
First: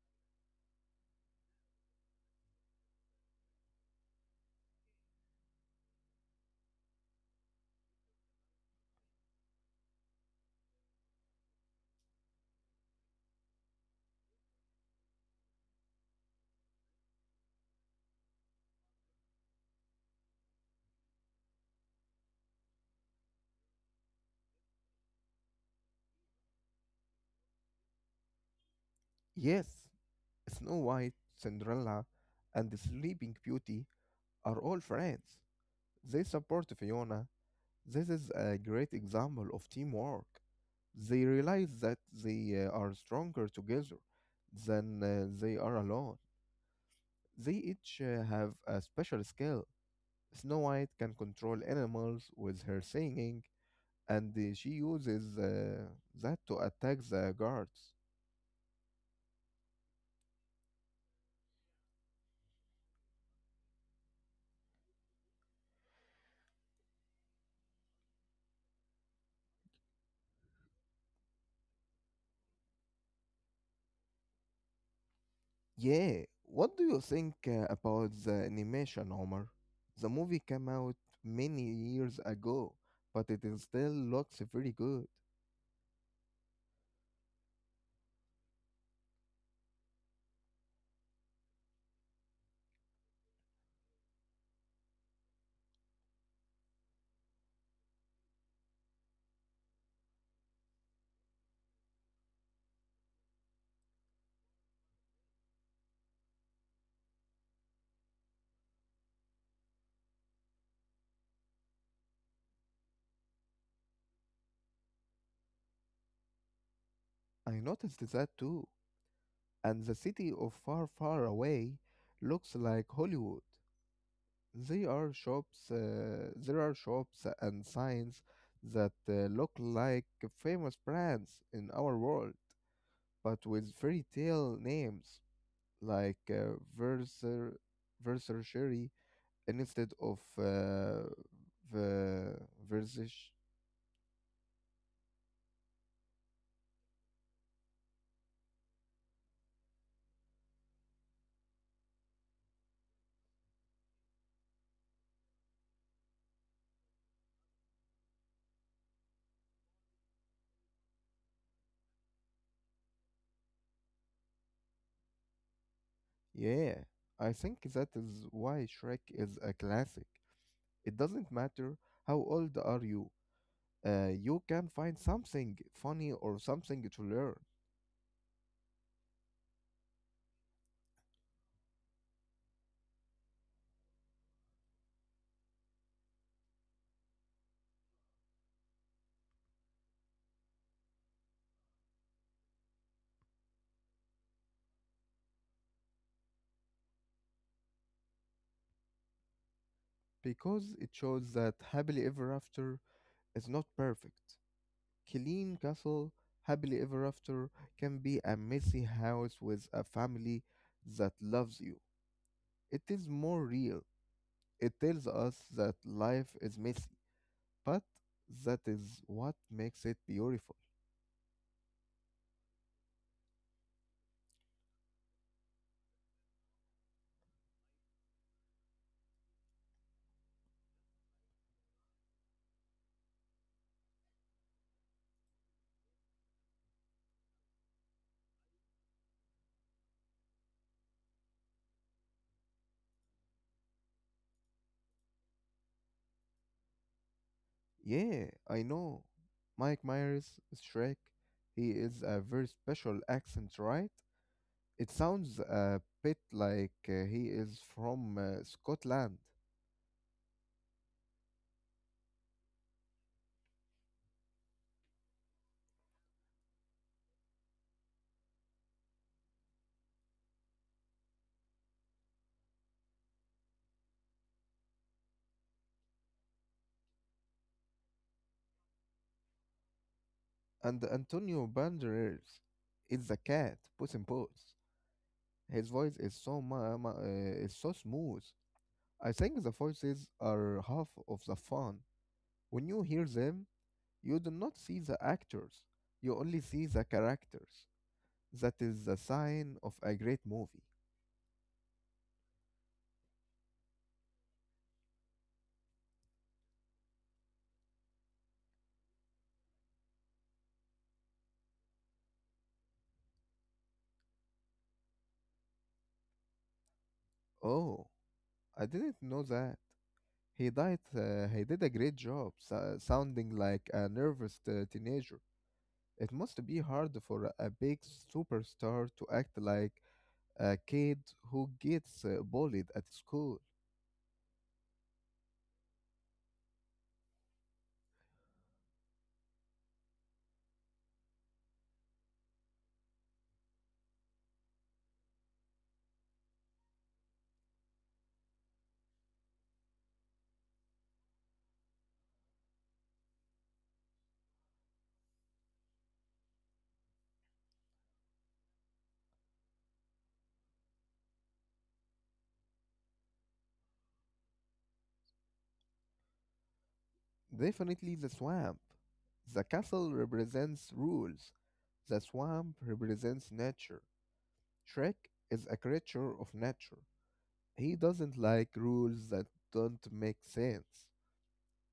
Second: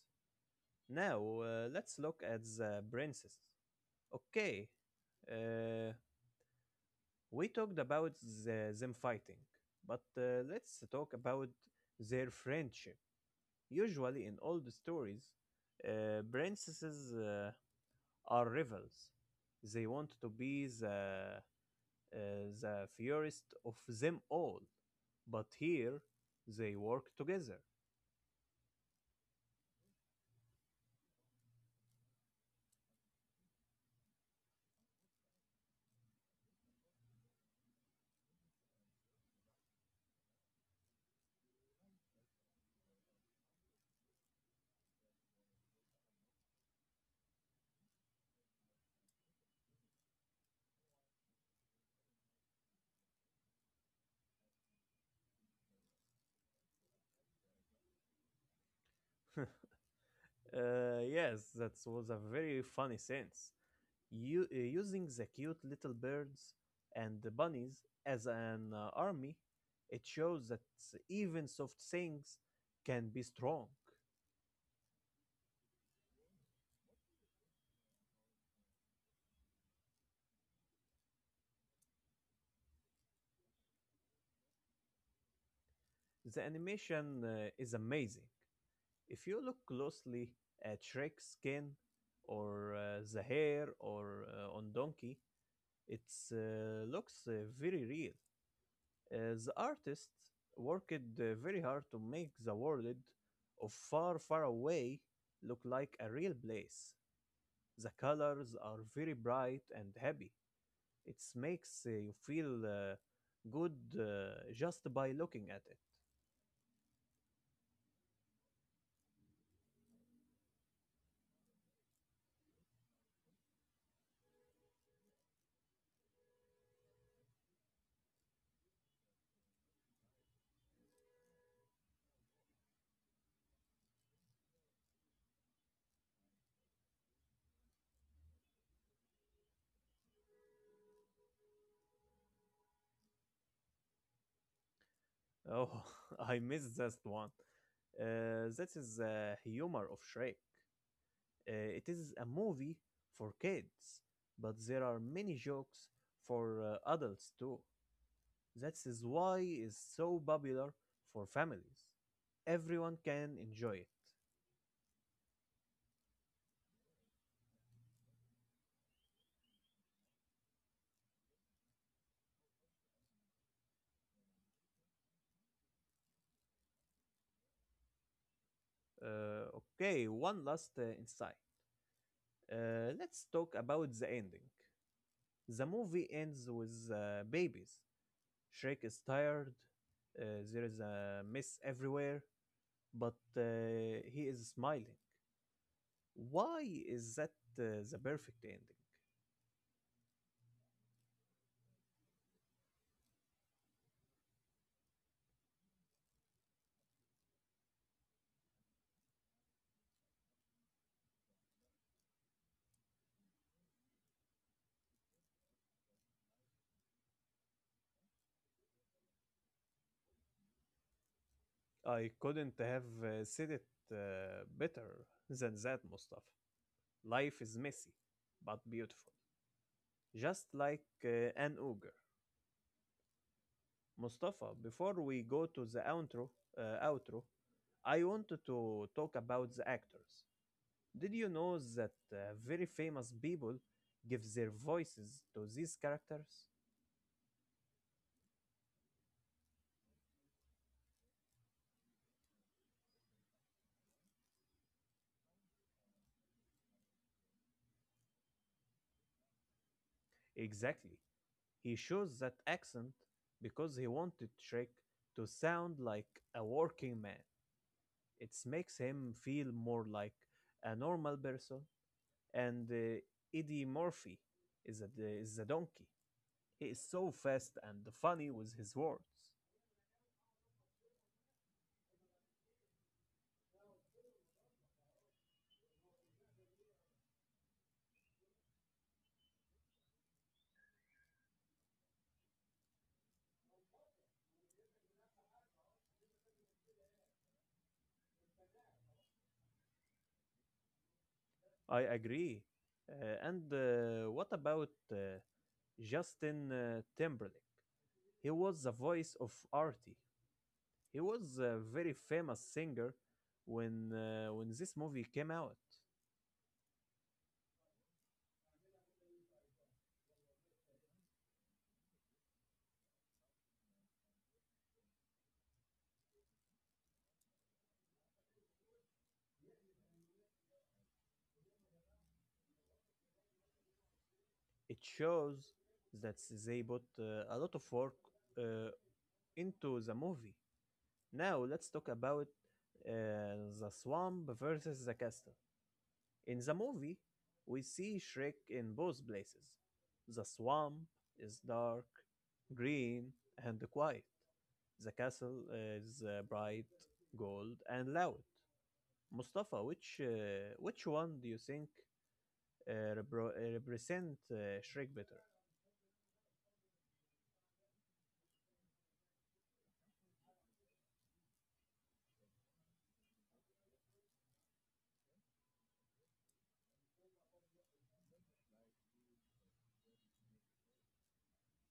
Now, let's look at the princess. Okay, uh, we talked about them fighting, but let's talk about their friendship. Usually, in old stories, princesses are rivals. They want to be uh, the fiercest of them all, but here they work together.
Yes, Snow White, Cinderella, and the Sleeping Beauty are all friends. They support Fiona. This is a great example of teamwork. They realize that they are stronger together than they are alone. They each have a special skill. Snow White can control animals with her singing, and she uses that to attack the guards.
Yes, that was a very funny sense. Using the cute little birds and the bunnies as an army, it shows that even soft things can be strong.
Yeah, what do you think about the animation, Omar? The movie came out many years ago, but it is still looks very good.
The animation is amazing. If you look closely at Shrek's skin or the hair or on Donkey, it looks very real. The artist worked very hard to make the world of Far Far Away look like a real place. The colors are very bright and happy. It makes you feel good just by looking at it.
I noticed that too, and the city of far, far away looks like Hollywood. There are shops and signs that look like famous brands in our world, but with fairy tale names like Versace, instead of the Versace.
Oh, I missed that one. That is the humor of Shrek. Uh, it is a movie for kids, but there are many jokes for adults too. That is why it's so popular for families. Everyone can enjoy it.
Yeah, I think that is why Shrek is a classic. It doesn't matter how old are you, you can find something funny or something to learn
Okay, one last insight. Let's talk about the ending. The movie ends with babies. Shrek is tired. There is a mess everywhere, but he is smiling. Why is that the perfect ending?
because it shows that happily ever after is not perfect. Killeen Castle happily ever after can be a messy house with a family that loves you. It is more real. It tells us that life is messy, but that is what makes it beautiful.
I couldn't have said it better than that, Mustafa. Life is messy, but beautiful. Just like an ogre. Mustafa, before we go to the outro, I wanted to talk about the actors. Did you know that very famous people give their voices to these characters?
Yeah, I know. Mike Myers is Shrek. He is a very special accent, right? It sounds a bit like he is from Scotland.
Exactly. He chose that accent because he wanted Shrek to sound like a working man. It makes him feel more like a normal person. And Eddie Murphy is a donkey. He is so fast and funny with his words.
And Antonio Banderas is the cat, Puss in Boots. His voice is is so smooth. I think the voices are half of the fun. When you hear them, you do not see the actors. You only see the characters. That is the sign of a great movie.
I agree. And what about Justin Timberlake? He was the voice of Artie. He was a very famous singer when this movie came out.
Oh, I didn't know that. He died. He did a great job, sounding like a nervous teenager. It must be hard for a big superstar to act like a kid who gets bullied at school.
It shows that they put a lot of work uh, into the movie. Now let's talk about the swamp versus the castle. In the movie, we see Shrek in both places. The swamp is dark, green, and quiet. The castle is bright, gold, and loud. Mustafa, which one do you think represent Shrek better?
Definitely the swamp. The castle represents rules. The swamp represents nature. Shrek is a creature of nature. He doesn't like rules that don't make sense.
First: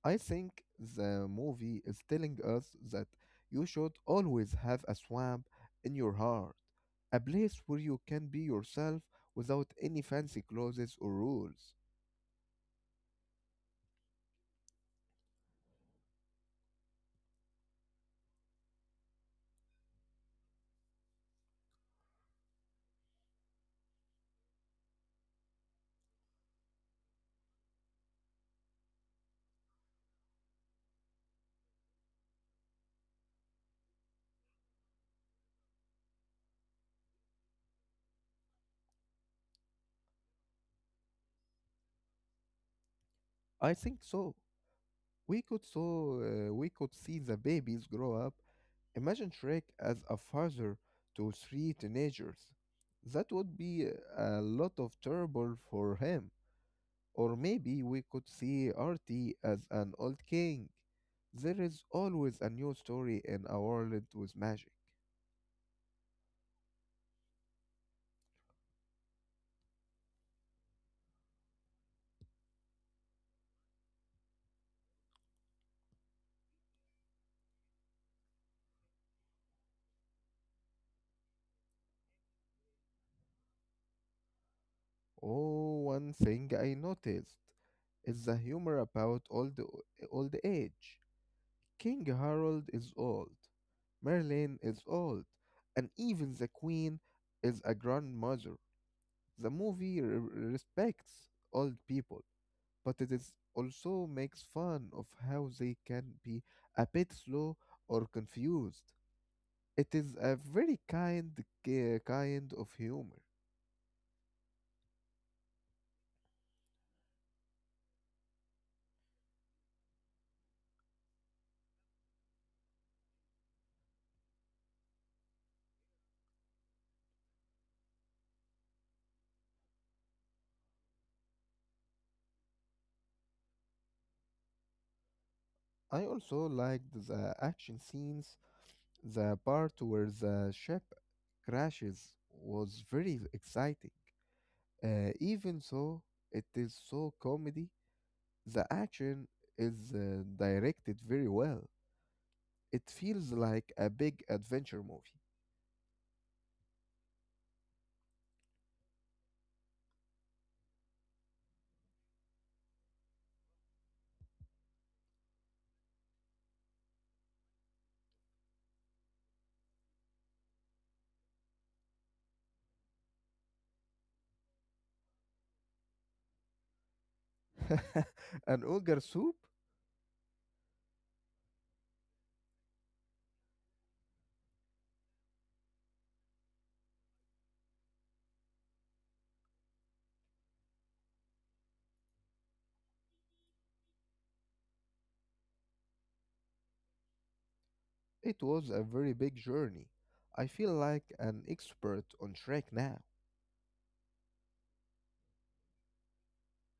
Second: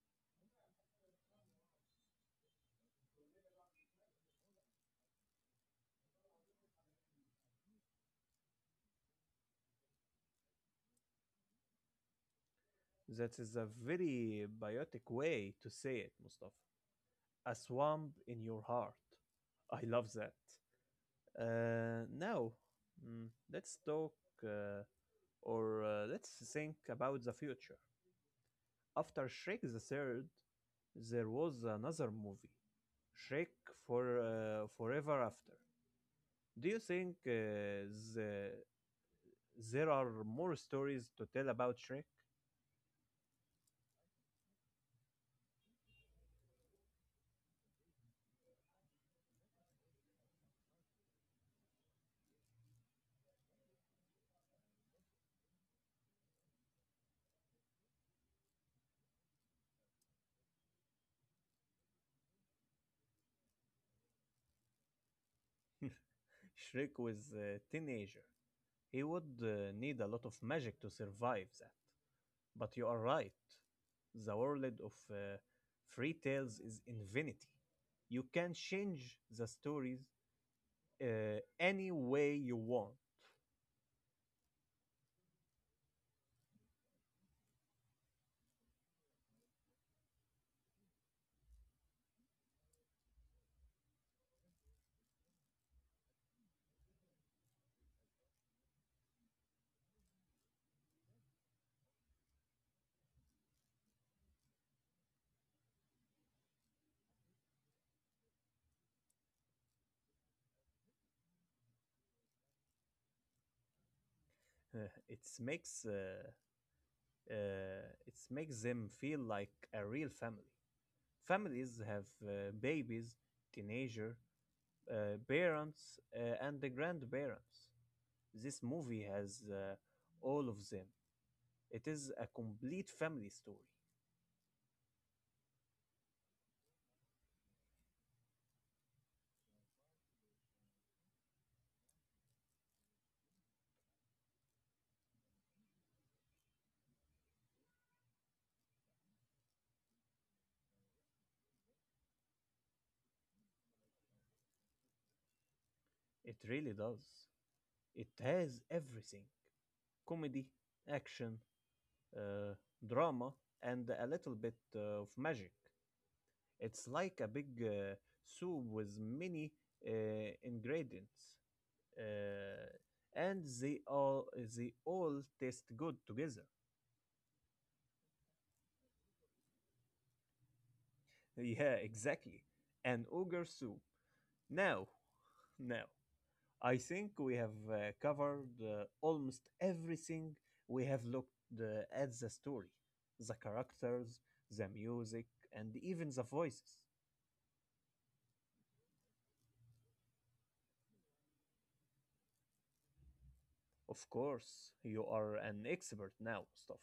I think the movie is telling us that you should always have a swamp in your heart, a place where you can be yourself without any fancy clothes or rules.
That is a very biotic way to say it, Mustafa. A swamp in your heart. I love that. Now, let's talk. Uh, Or let's think about the future. After Shrek the Third, there was another movie, Shrek Forever After. Do you think the, there are more stories to tell about Shrek?
I think so. We could see the babies grow up. Imagine Shrek as a father to three teenagers. That would be a lot of trouble for him. Or maybe we could see Artie as an old king. There is always a new story in a world with magic.
Shrek was a teenager. He would need a lot of magic to survive that. But you are right. The world of fairy tales is infinity. You can change the stories uh, any way you want.
Oh, one thing I noticed is the humor about old age. King Harold is old, Merlin is old, and even the queen is a grandmother. The movie respects old people, but it is also makes fun of how they can be a bit slow or confused. It is a very kind of humor.
Uh, it makes uh, uh, it makes them feel like a real family. Families have babies, teenager, parents, and the grandparents. This movie has all of them. It is a complete family story.
I also liked the action scenes. The part where the ship crashes was very exciting. Even so, it is so comedy. The action is directed very well. It feels like a big adventure movie.
It really does. It has everything: comedy, action, uh, drama, and a little bit of magic. It's like a big soup with many uh, ingredients, uh, and they all taste good together.
An ogre soup?
Yeah, exactly. An ogre soup. Now, now. I think we have covered almost everything. We have looked at the story, the characters, the music, and even the voices.
It was a very big journey. I feel like an expert on Shrek now.
Of course, you are an expert now, Mustafa.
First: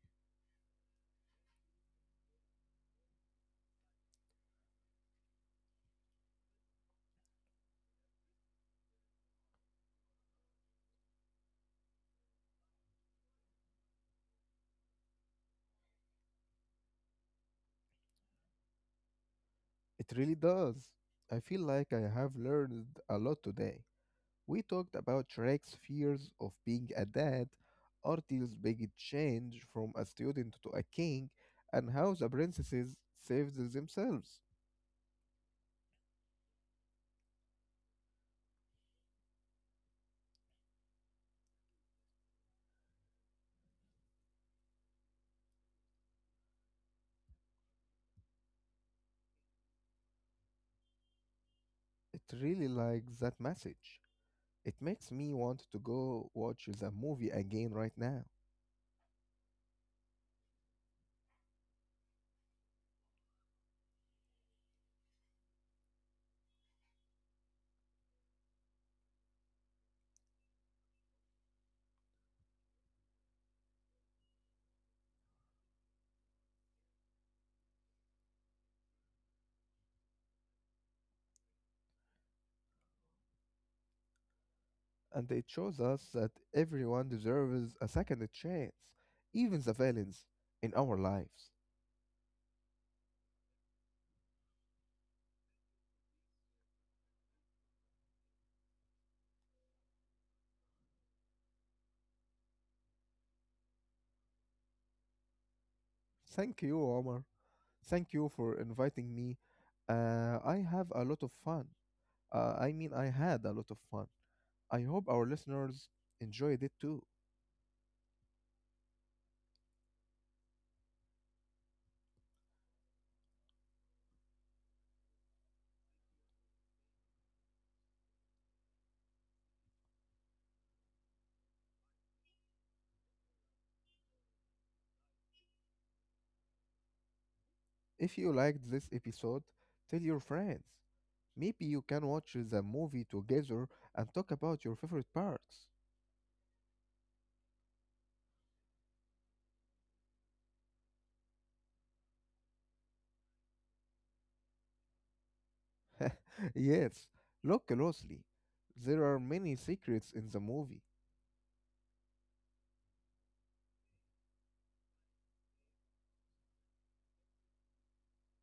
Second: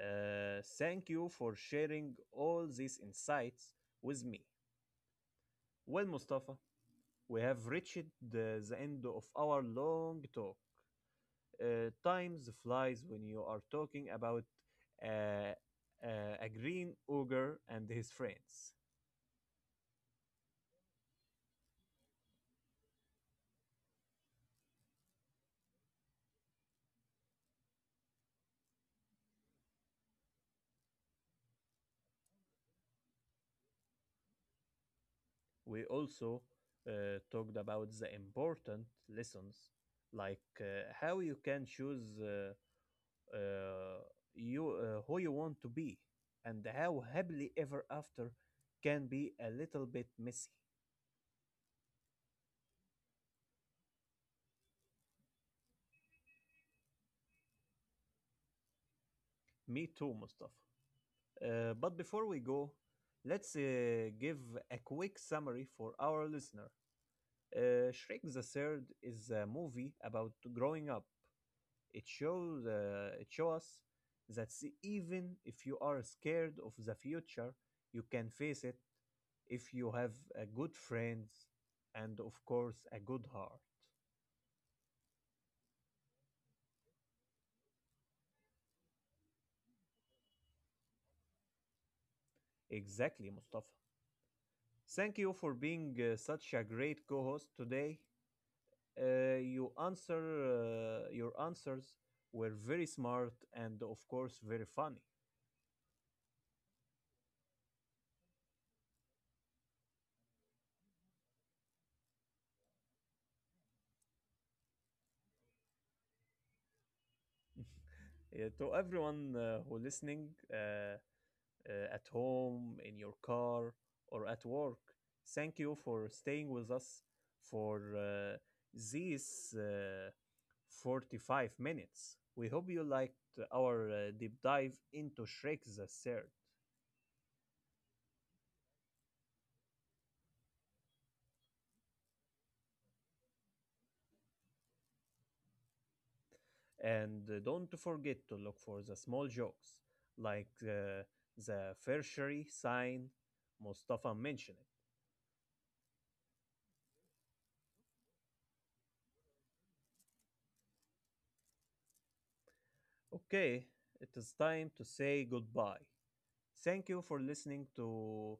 Thank you for sharing all these insights with me. Well, Mustafa, we have reached the end of our long talk. Time flies when you are talking about uh, uh, a green ogre and his friends.
It really does. I feel like I have learned a lot today. We talked about Shrek's fears of being a dad, Artie's big change from a student to a king, and how the princesses saved themselves.
We also talked about the important lessons, like how you can choose uh, you who you want to be, and how happily ever after can be a little bit messy.
It really like that message. It makes me want to go watch the movie again right now.
Me too, Mustafa. But before we go, let's give a quick summary for our listener. Shrek the Third is a movie about growing up. It shows us that even if you are scared of the future, you can face it if you have a good friends and of course a good heart.
And it shows us that everyone deserves a second chance, even the villains in our lives.
Exactly, Mustafa. Thank you for being such a great co-host today. Uh, you answer your answers were very smart and of course very funny.
Thank you, Omar. Thank you for inviting me. I have a lot of fun. I mean, I had a lot of fun. I hope our listeners enjoyed it too.
Yeah, to everyone who listening at home, in your car, or at work, thank you for staying with us for these 45 minutes. We hope you liked our deep dive into Shrek the Third.
If you liked this episode, tell your friends. Maybe you can watch the movie together and talk about your favorite parts.
And don't forget to look for the small jokes, like the tertiary sign Mustafa mentioned.
Yes, look closely. There are many secrets in the movie.
Okay, it is time to say goodbye. Thank you for listening to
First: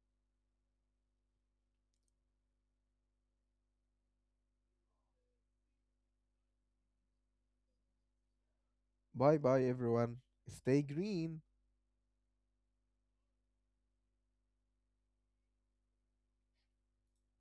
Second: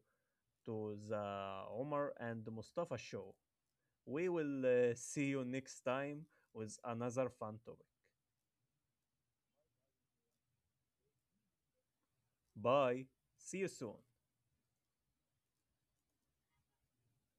to the Omar and Mustafa show. We will see you next time with another fun topic.
Bye bye, everyone. Stay green.
Bye. See you soon.